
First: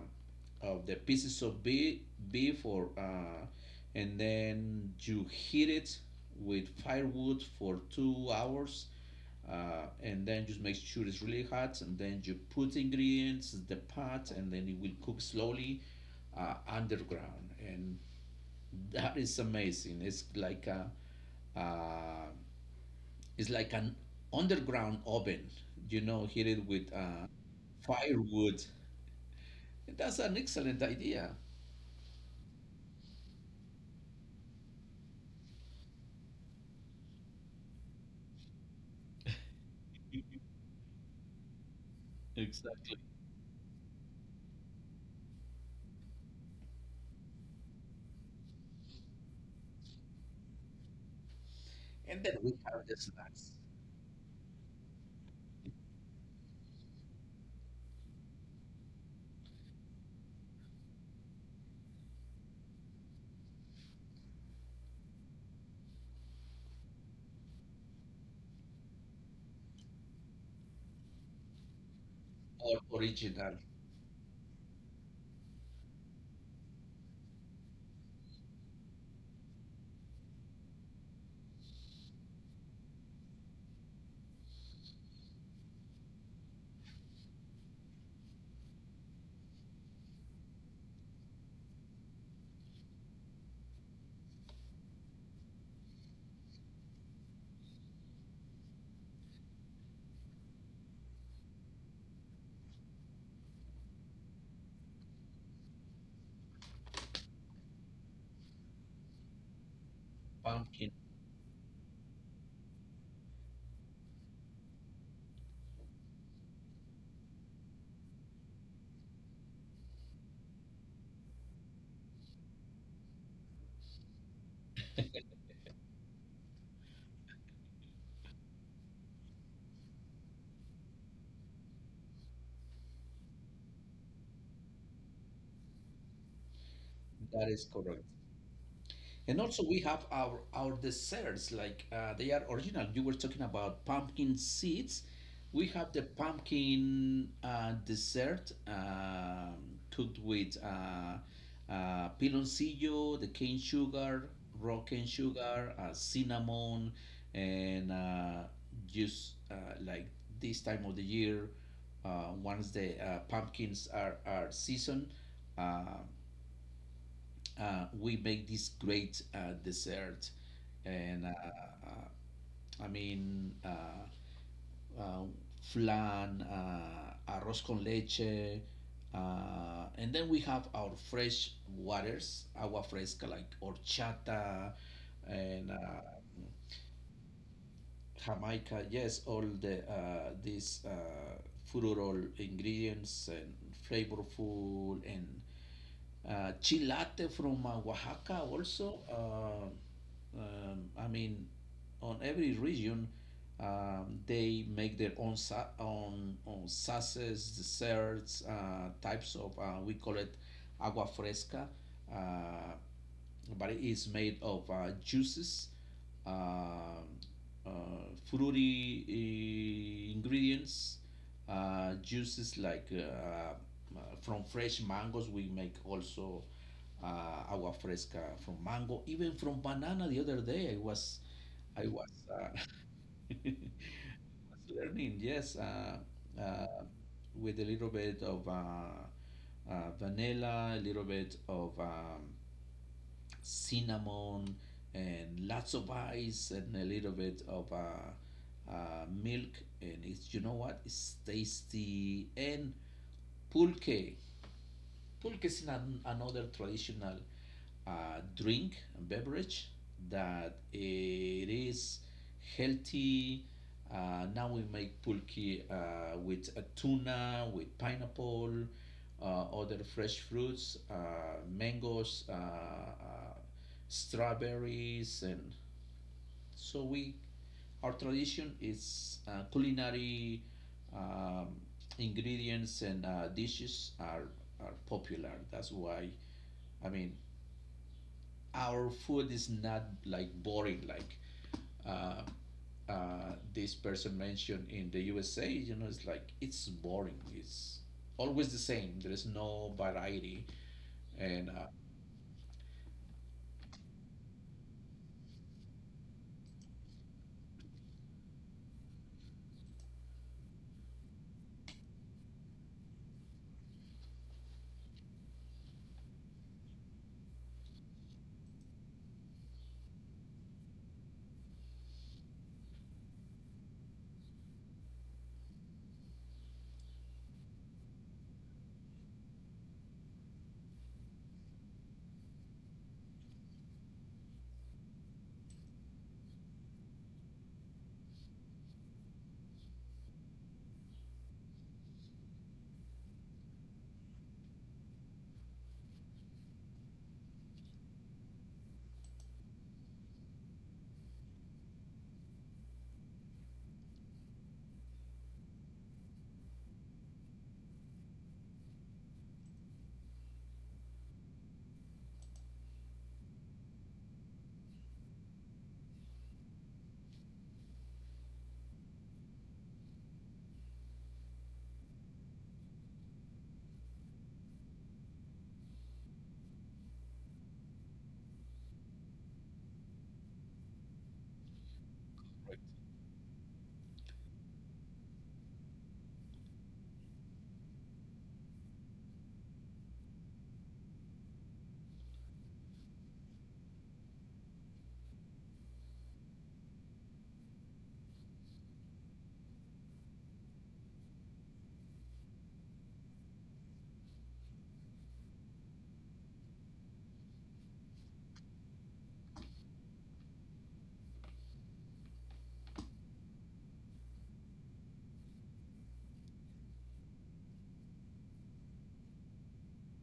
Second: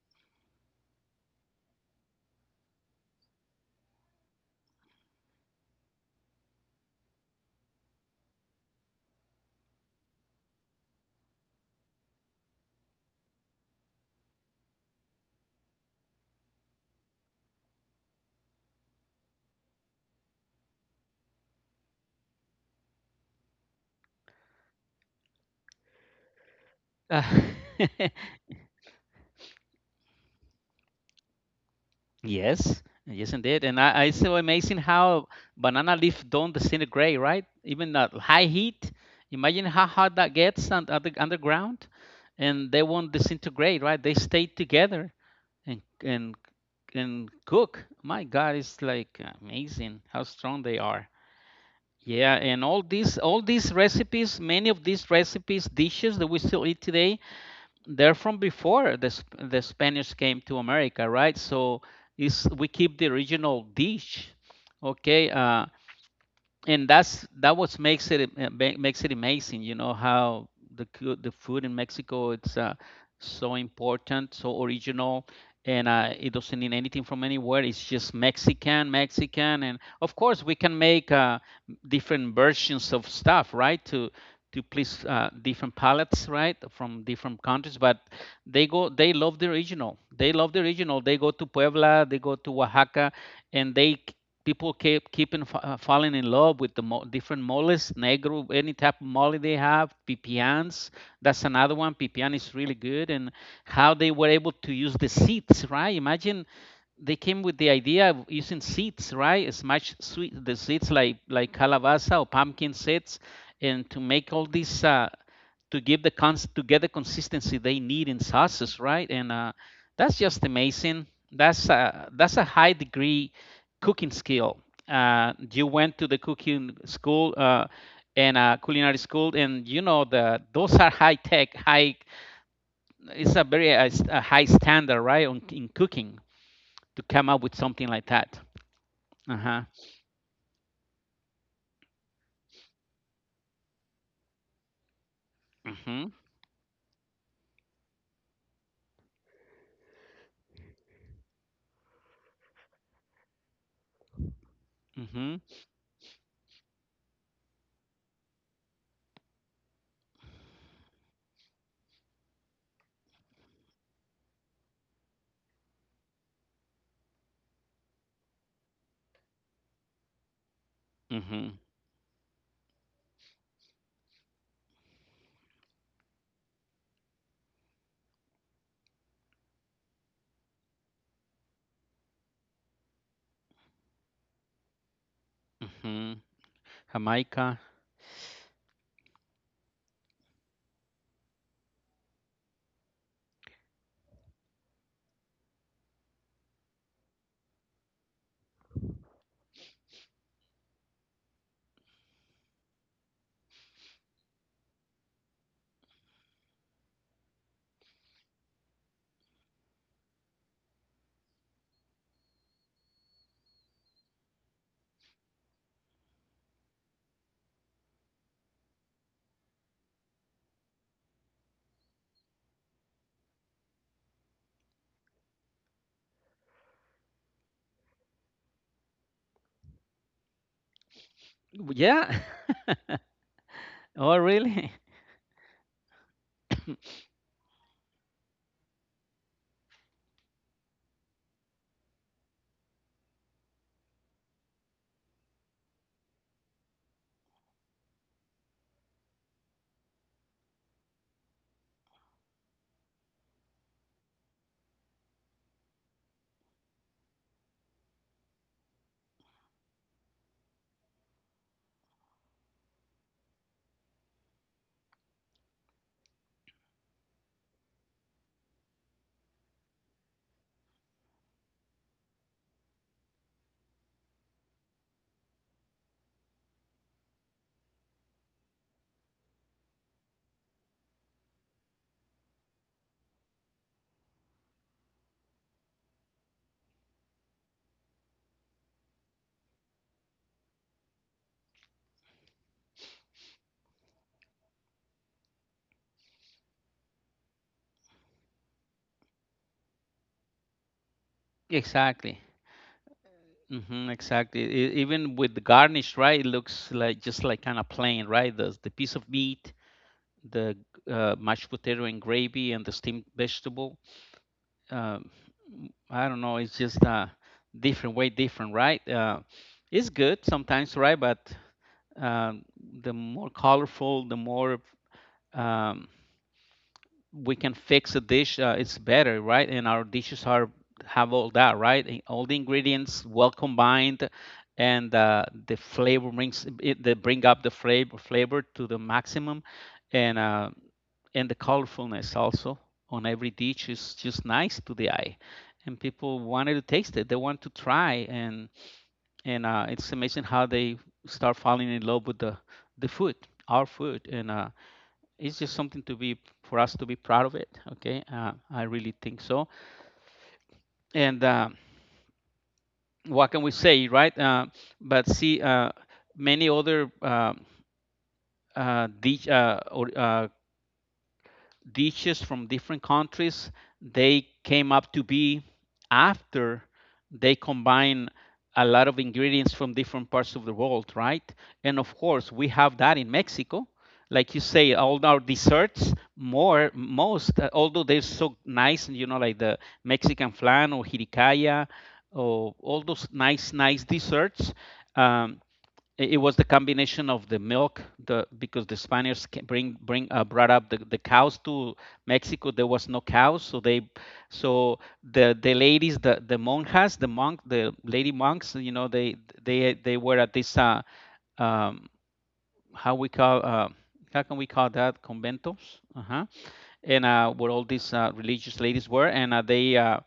Speaker 1: of the pieces of beef, beef or and then you heat it with firewood for 2 hours, and then just make sure it's really hot, and then you put ingredients in the pot and then it will cook slowly underground. And that is amazing. It's like a uh, it's like an underground oven, you know, heated with
Speaker 2: Ah. [laughs]
Speaker 1: firewood. That's an excellent idea.
Speaker 2: Yes, yes, indeed. And I so amazing how banana leaf don't disintegrate, right? Even at high heat. Imagine how hot that gets on underground, and they
Speaker 1: Exactly.
Speaker 2: won't disintegrate, right? They stay together and cook. My God, it's like amazing how strong they are.
Speaker 1: And
Speaker 2: Yeah,
Speaker 1: then we
Speaker 2: and
Speaker 1: have the
Speaker 2: all
Speaker 1: snacks,
Speaker 2: these recipes, many of these recipes, dishes that we still eat today, they're from before the Spanish came to America, right? So is we keep the original dish, okay? And that's that what makes it makes it amazing. You know how the food in Mexico it's
Speaker 1: our
Speaker 2: so
Speaker 1: original
Speaker 2: important, so original, and it doesn't need anything from anywhere. It's just Mexican, Mexican, and of course we can make different versions of stuff, right? To please different palettes, right, from different countries. But they go, they love the original. They love the original. They go to Puebla, they go to Oaxaca, and they, people keep falling in love with the different moles, negro, any type of mole they have, pipians. That's another one. Pipian is really good, and how they were able to use the seeds, right? Imagine they came with the idea of using seeds, right? Smash sweet the seeds
Speaker 1: pumpkin.
Speaker 2: like calabaza or pumpkin seeds, and to make all these to give the cons to get the consistency they need in sauces, right? And that's just amazing. That's a high degree cooking skill. You went to the cooking school and culinary school, and you know the those are high tech, high. It's a very a high standard, right, in cooking to come up
Speaker 1: That
Speaker 2: with
Speaker 1: is
Speaker 2: something like
Speaker 1: correct.
Speaker 2: that. Uh
Speaker 1: And
Speaker 2: huh.
Speaker 1: also we have our desserts like they are original. You were talking about pumpkin seeds. We have the
Speaker 2: Mhm.
Speaker 1: pumpkin dessert cooked with piloncillo, the cane sugar, raw cane
Speaker 2: Mhm.
Speaker 1: sugar, cinnamon, and just like this time of the year, once the pumpkins are seasoned, uh, we make this great dessert and
Speaker 2: Mhm.
Speaker 1: uh, i mean uh, uh, flan, arroz con leche, and then we have our fresh waters agua fresca like horchata and
Speaker 2: Mhm. Jamaica.
Speaker 1: jamaica. Yes, all these fruit ingredients, and flavorful, and chilate from Oaxaca also. On every region, they make their own sauces, desserts, types of we call it agua fresca. Uh, but it is made of juices, uh, uh, fruity ingredients, juices like from fresh mangoes. We make also agua fresca from mango, even from banana. The other day, I was, I was
Speaker 2: Yeah.
Speaker 1: uh,
Speaker 2: [laughs]
Speaker 1: [laughs] was
Speaker 2: Oh, really? [laughs]
Speaker 1: learning. Yes, uh, with a little bit of vanilla, a little bit of cinnamon, and lots of ice, and a little bit of milk, and it's, you know what, it's tasty. And pulque, pulque is another traditional drink and beverage that it is healthy. Now we make pulque with a tuna, with pineapple, other fresh fruits, mangoes, strawberries, and so we, our tradition is culinary um, ingredients, and dishes are popular. That's why, I mean, our food is not like boring like uh, this person mentioned in the USA. You know, it's like it's boring. It's always the same. There is no variety, and
Speaker 2: Exactly. Mm-hmm, exactly. Even with the garnish, right? It looks like just like kind of plain, right? The piece of meat, the mashed potato and gravy, and the steamed vegetable. Um, I don't know. It's just different way, different, right? It's good sometimes, right? But um, the more colorful, the more um, we can fix a dish, it's better, right? And our dishes are have all that, right? And all the ingredients well combined, and the flavor brings it, they bring up the flavor to the maximum, and and the colorfulness also on every dish is just nice to the eye, and people wanted to taste it, they want to try, and it's amazing how they start falling in love with the food, our food, and it's just something to be, for us to be proud of it. Okay, I really think so. And what can we say, right? But see, many other dig- or, dishes from different countries. They came up to be after they combine a lot of ingredients from different parts of the world, right? And of course, we have that in Mexico. Like you say, all our desserts, more most, although they're so nice, you know, like the Mexican flan or hiricaya, or all those nice, nice desserts. Um, it was the combination of the milk, the, because the spaniards bring bring brought up the cows to Mexico. There was no cows, so they, so the ladies, the monjas, the monk, the lady monks, you know, they they were at this um how we call, how can we call that, conventos. Uh-huh. And, where all these religious ladies were, and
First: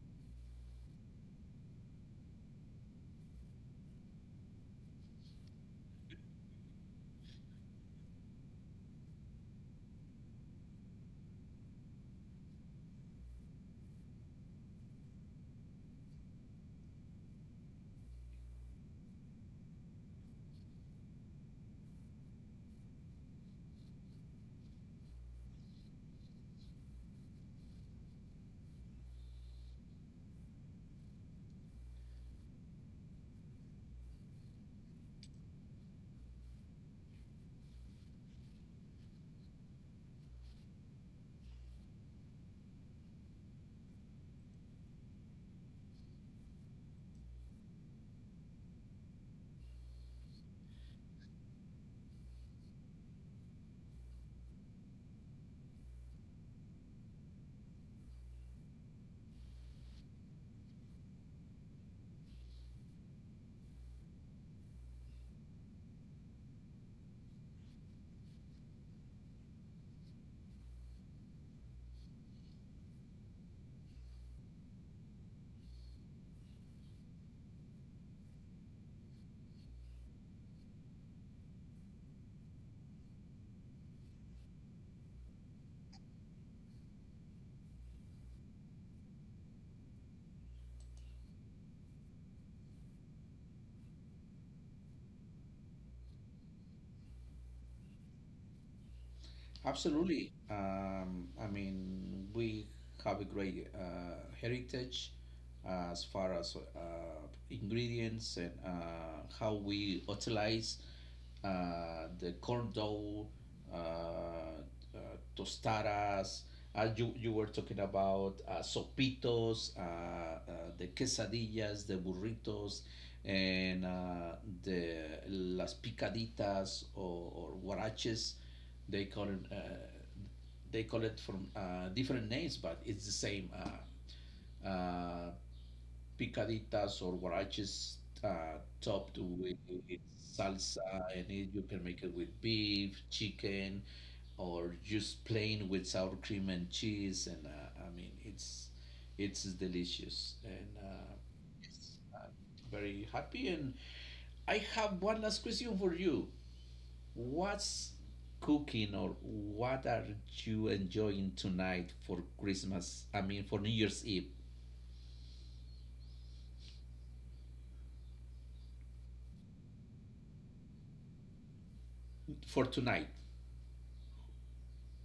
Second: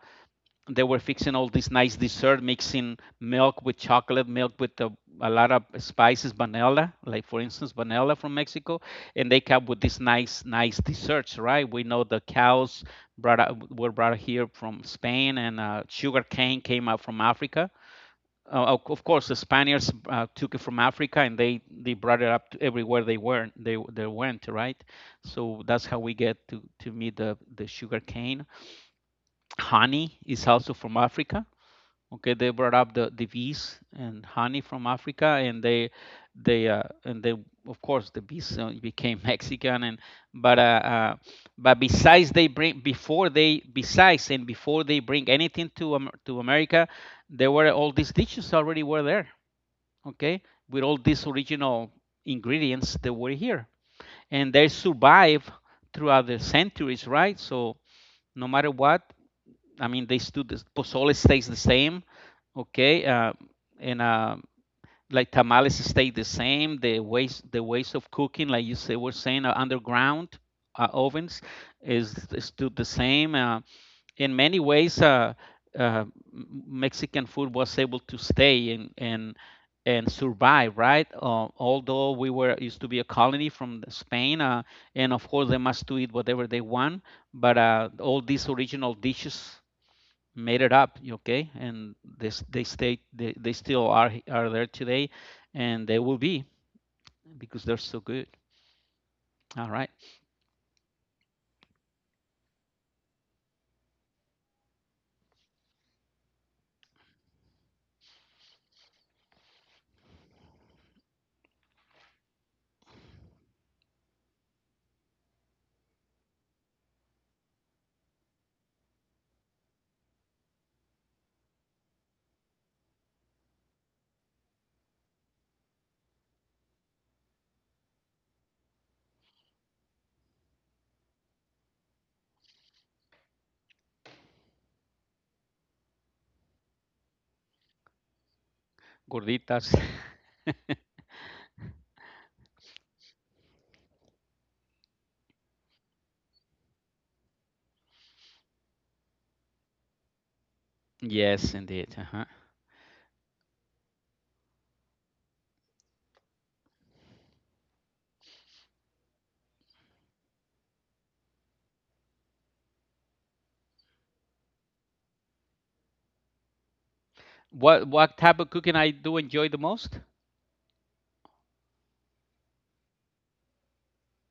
Speaker 2: they were fixing all this nice dessert, mixing milk with chocolate, milk with a lot of spices, vanilla, like for instance, vanilla from Mexico, and they come with these nice, nice desserts, right? We know the cows brought out, were brought here from Spain, and sugar cane came out from Africa. Of course, the Spaniards took it from Africa, and they brought it up to everywhere they were, they went, right? So that's how we get to meet the sugar cane. Honey is also from Africa. Okay, they brought up the bees and honey from Africa, and they, of course the bees became [laughs] Mexican, and but uh, uh but besides they bring before they besides and before they bring anything to America, there were all these dishes already were there. Okay, with all these original ingredients that were here, and they survive throughout the centuries, right? So no matter what, I mean, they still, the pozole stays the same, okay, and like tamales stay the same. The ways of cooking, like you say, were saying, underground ovens is still the same. In many ways, uh, Mexican food was able to stay and and survive, right? Although we were used to be a colony from Spain, and of course they must do it whatever they want. But all these original dishes made it up. Okay, and this, they stay, they still are there today, and they will be, because they're so good.
Speaker 1: absolutely.
Speaker 2: All right.
Speaker 1: We have a great heritage as far as ingredients and how we utilize the corn dough. Uh, Tostadas. You, you were talking about sopitos, the quesadillas, the burritos, and the las picaditas, or huaraches. They call it uh, they call it from different names, but it's the same uh, uh, picaditas or huaraches topped with
Speaker 2: Gorditas.
Speaker 1: salsa, and it, you can make it with beef, chicken, or just plain with sour cream and cheese. And, I mean, it's delicious, and
Speaker 2: [laughs]
Speaker 1: yes,
Speaker 2: Yes,
Speaker 1: I'm
Speaker 2: indeed. Uh-huh.
Speaker 1: very happy. And I have one last question for you. What's cooking, or what are you enjoying tonight for Christmas? I mean, for New Year's Eve,
Speaker 2: What type of cooking I do enjoy the most?
Speaker 1: for tonight.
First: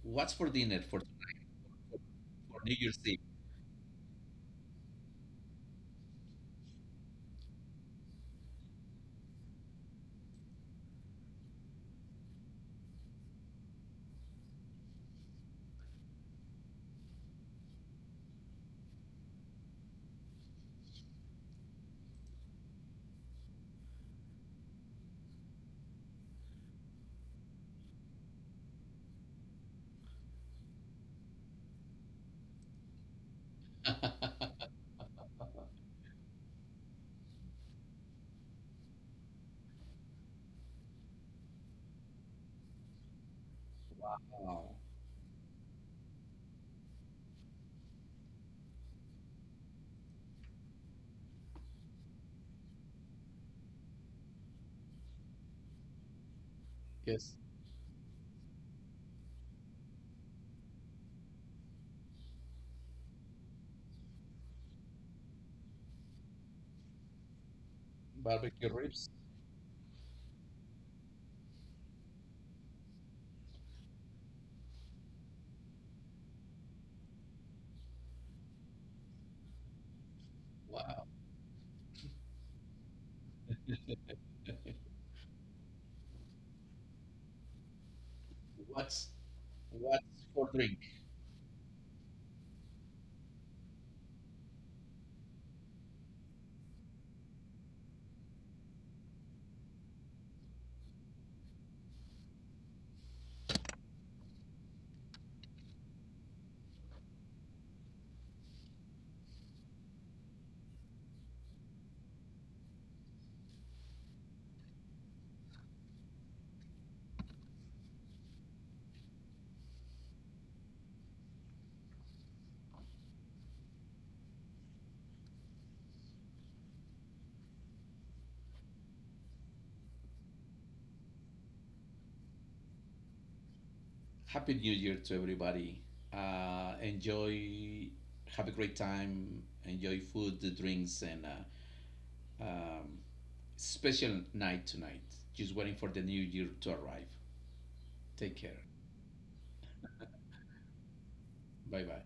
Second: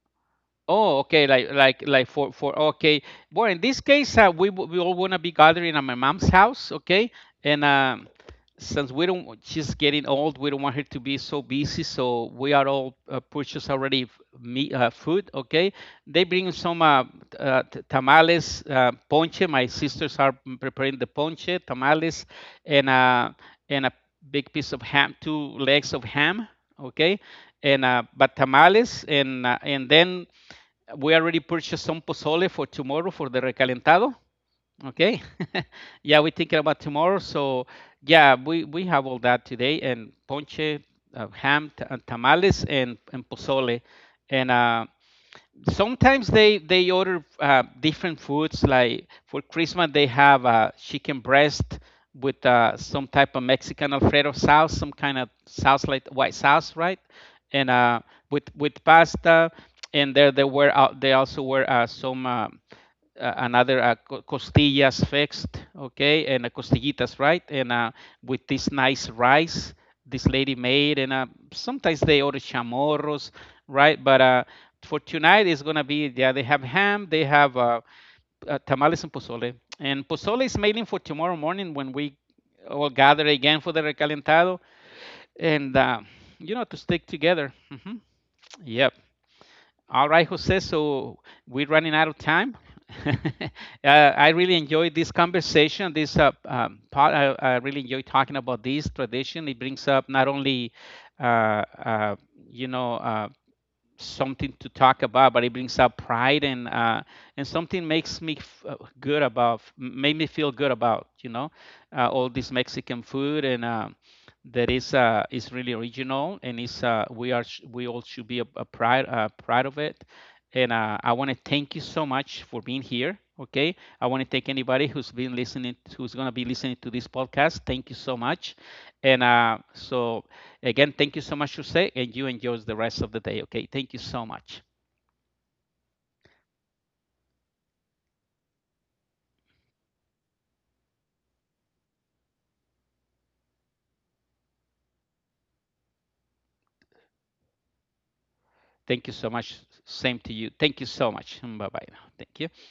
Speaker 1: What's for dinner
Speaker 2: Oh, okay. Like for,
Speaker 1: for New Year's
Speaker 2: okay.
Speaker 1: Eve?
Speaker 2: Well, in this case, we w- we all wanna be gathering at my mom's house, okay? And since we don't, want- she's getting old, we don't want her to be so busy. So we are all purchased already, f- meat, food, okay? They bring some t- tamales, ponche. My sisters are m- preparing the ponche, tamales, and uh, and a big piece of ham, two legs of ham, okay? And but tamales, and then we already purchased some pozole for tomorrow for the recalentado. Okay. [laughs] Yeah, we're thinking about tomorrow. So yeah, we have all that today, and ponche, ham, t- tamales, and pozole. And
Speaker 1: Wow.
Speaker 2: sometimes they order different foods. Like for Christmas, they have a chicken breast with some type of Mexican alfredo sauce, some kind of sauce, like white sauce, right? and
Speaker 1: Yes,
Speaker 2: With pasta, and there they were they also were some another costillas fixed, okay, and costillitas, right? And With this
Speaker 1: barbecue
Speaker 2: nice
Speaker 1: ribs.
Speaker 2: rice this lady made, and sometimes they order chamorros, right? But for tonight, it's gonna be, yeah, they have ham, they have tamales and pozole is mainly for tomorrow
Speaker 1: Wow.
Speaker 2: morning when we all gather again for the recalentado, and you know, to stick together. Hmm. Yep.
Speaker 1: What's
Speaker 2: All right,
Speaker 1: what's
Speaker 2: Jose.
Speaker 1: for drink?
Speaker 2: So we're running out of time. [laughs] I really enjoyed this conversation. This part, I really enjoy talking about this tradition. It brings up not only, uh, uh, you know, something to talk about, but it brings out pride, and and something makes me f- good about, made me feel good about, you know, all this Mexican food, and that is really original, and is we are sh- we all should be a pride, proud of it. And I want to thank you so much for being here. Okay, I want to thank anybody who's been listening, who's gonna be listening to this podcast. Thank you so much. And again, thank you so much, Jose, and you enjoy the rest of the day. Okay, thank you so much.
Speaker 1: Happy New Year to everybody. Enjoy, have a great time. Enjoy food, the drinks, and um, special night tonight. Just waiting for the new year to arrive. Take
Speaker 2: Thank you
Speaker 1: care.
Speaker 2: so much. Same to you. Thank you so much. Bye bye now. Thank
Speaker 1: Bye
Speaker 2: you.
Speaker 1: bye.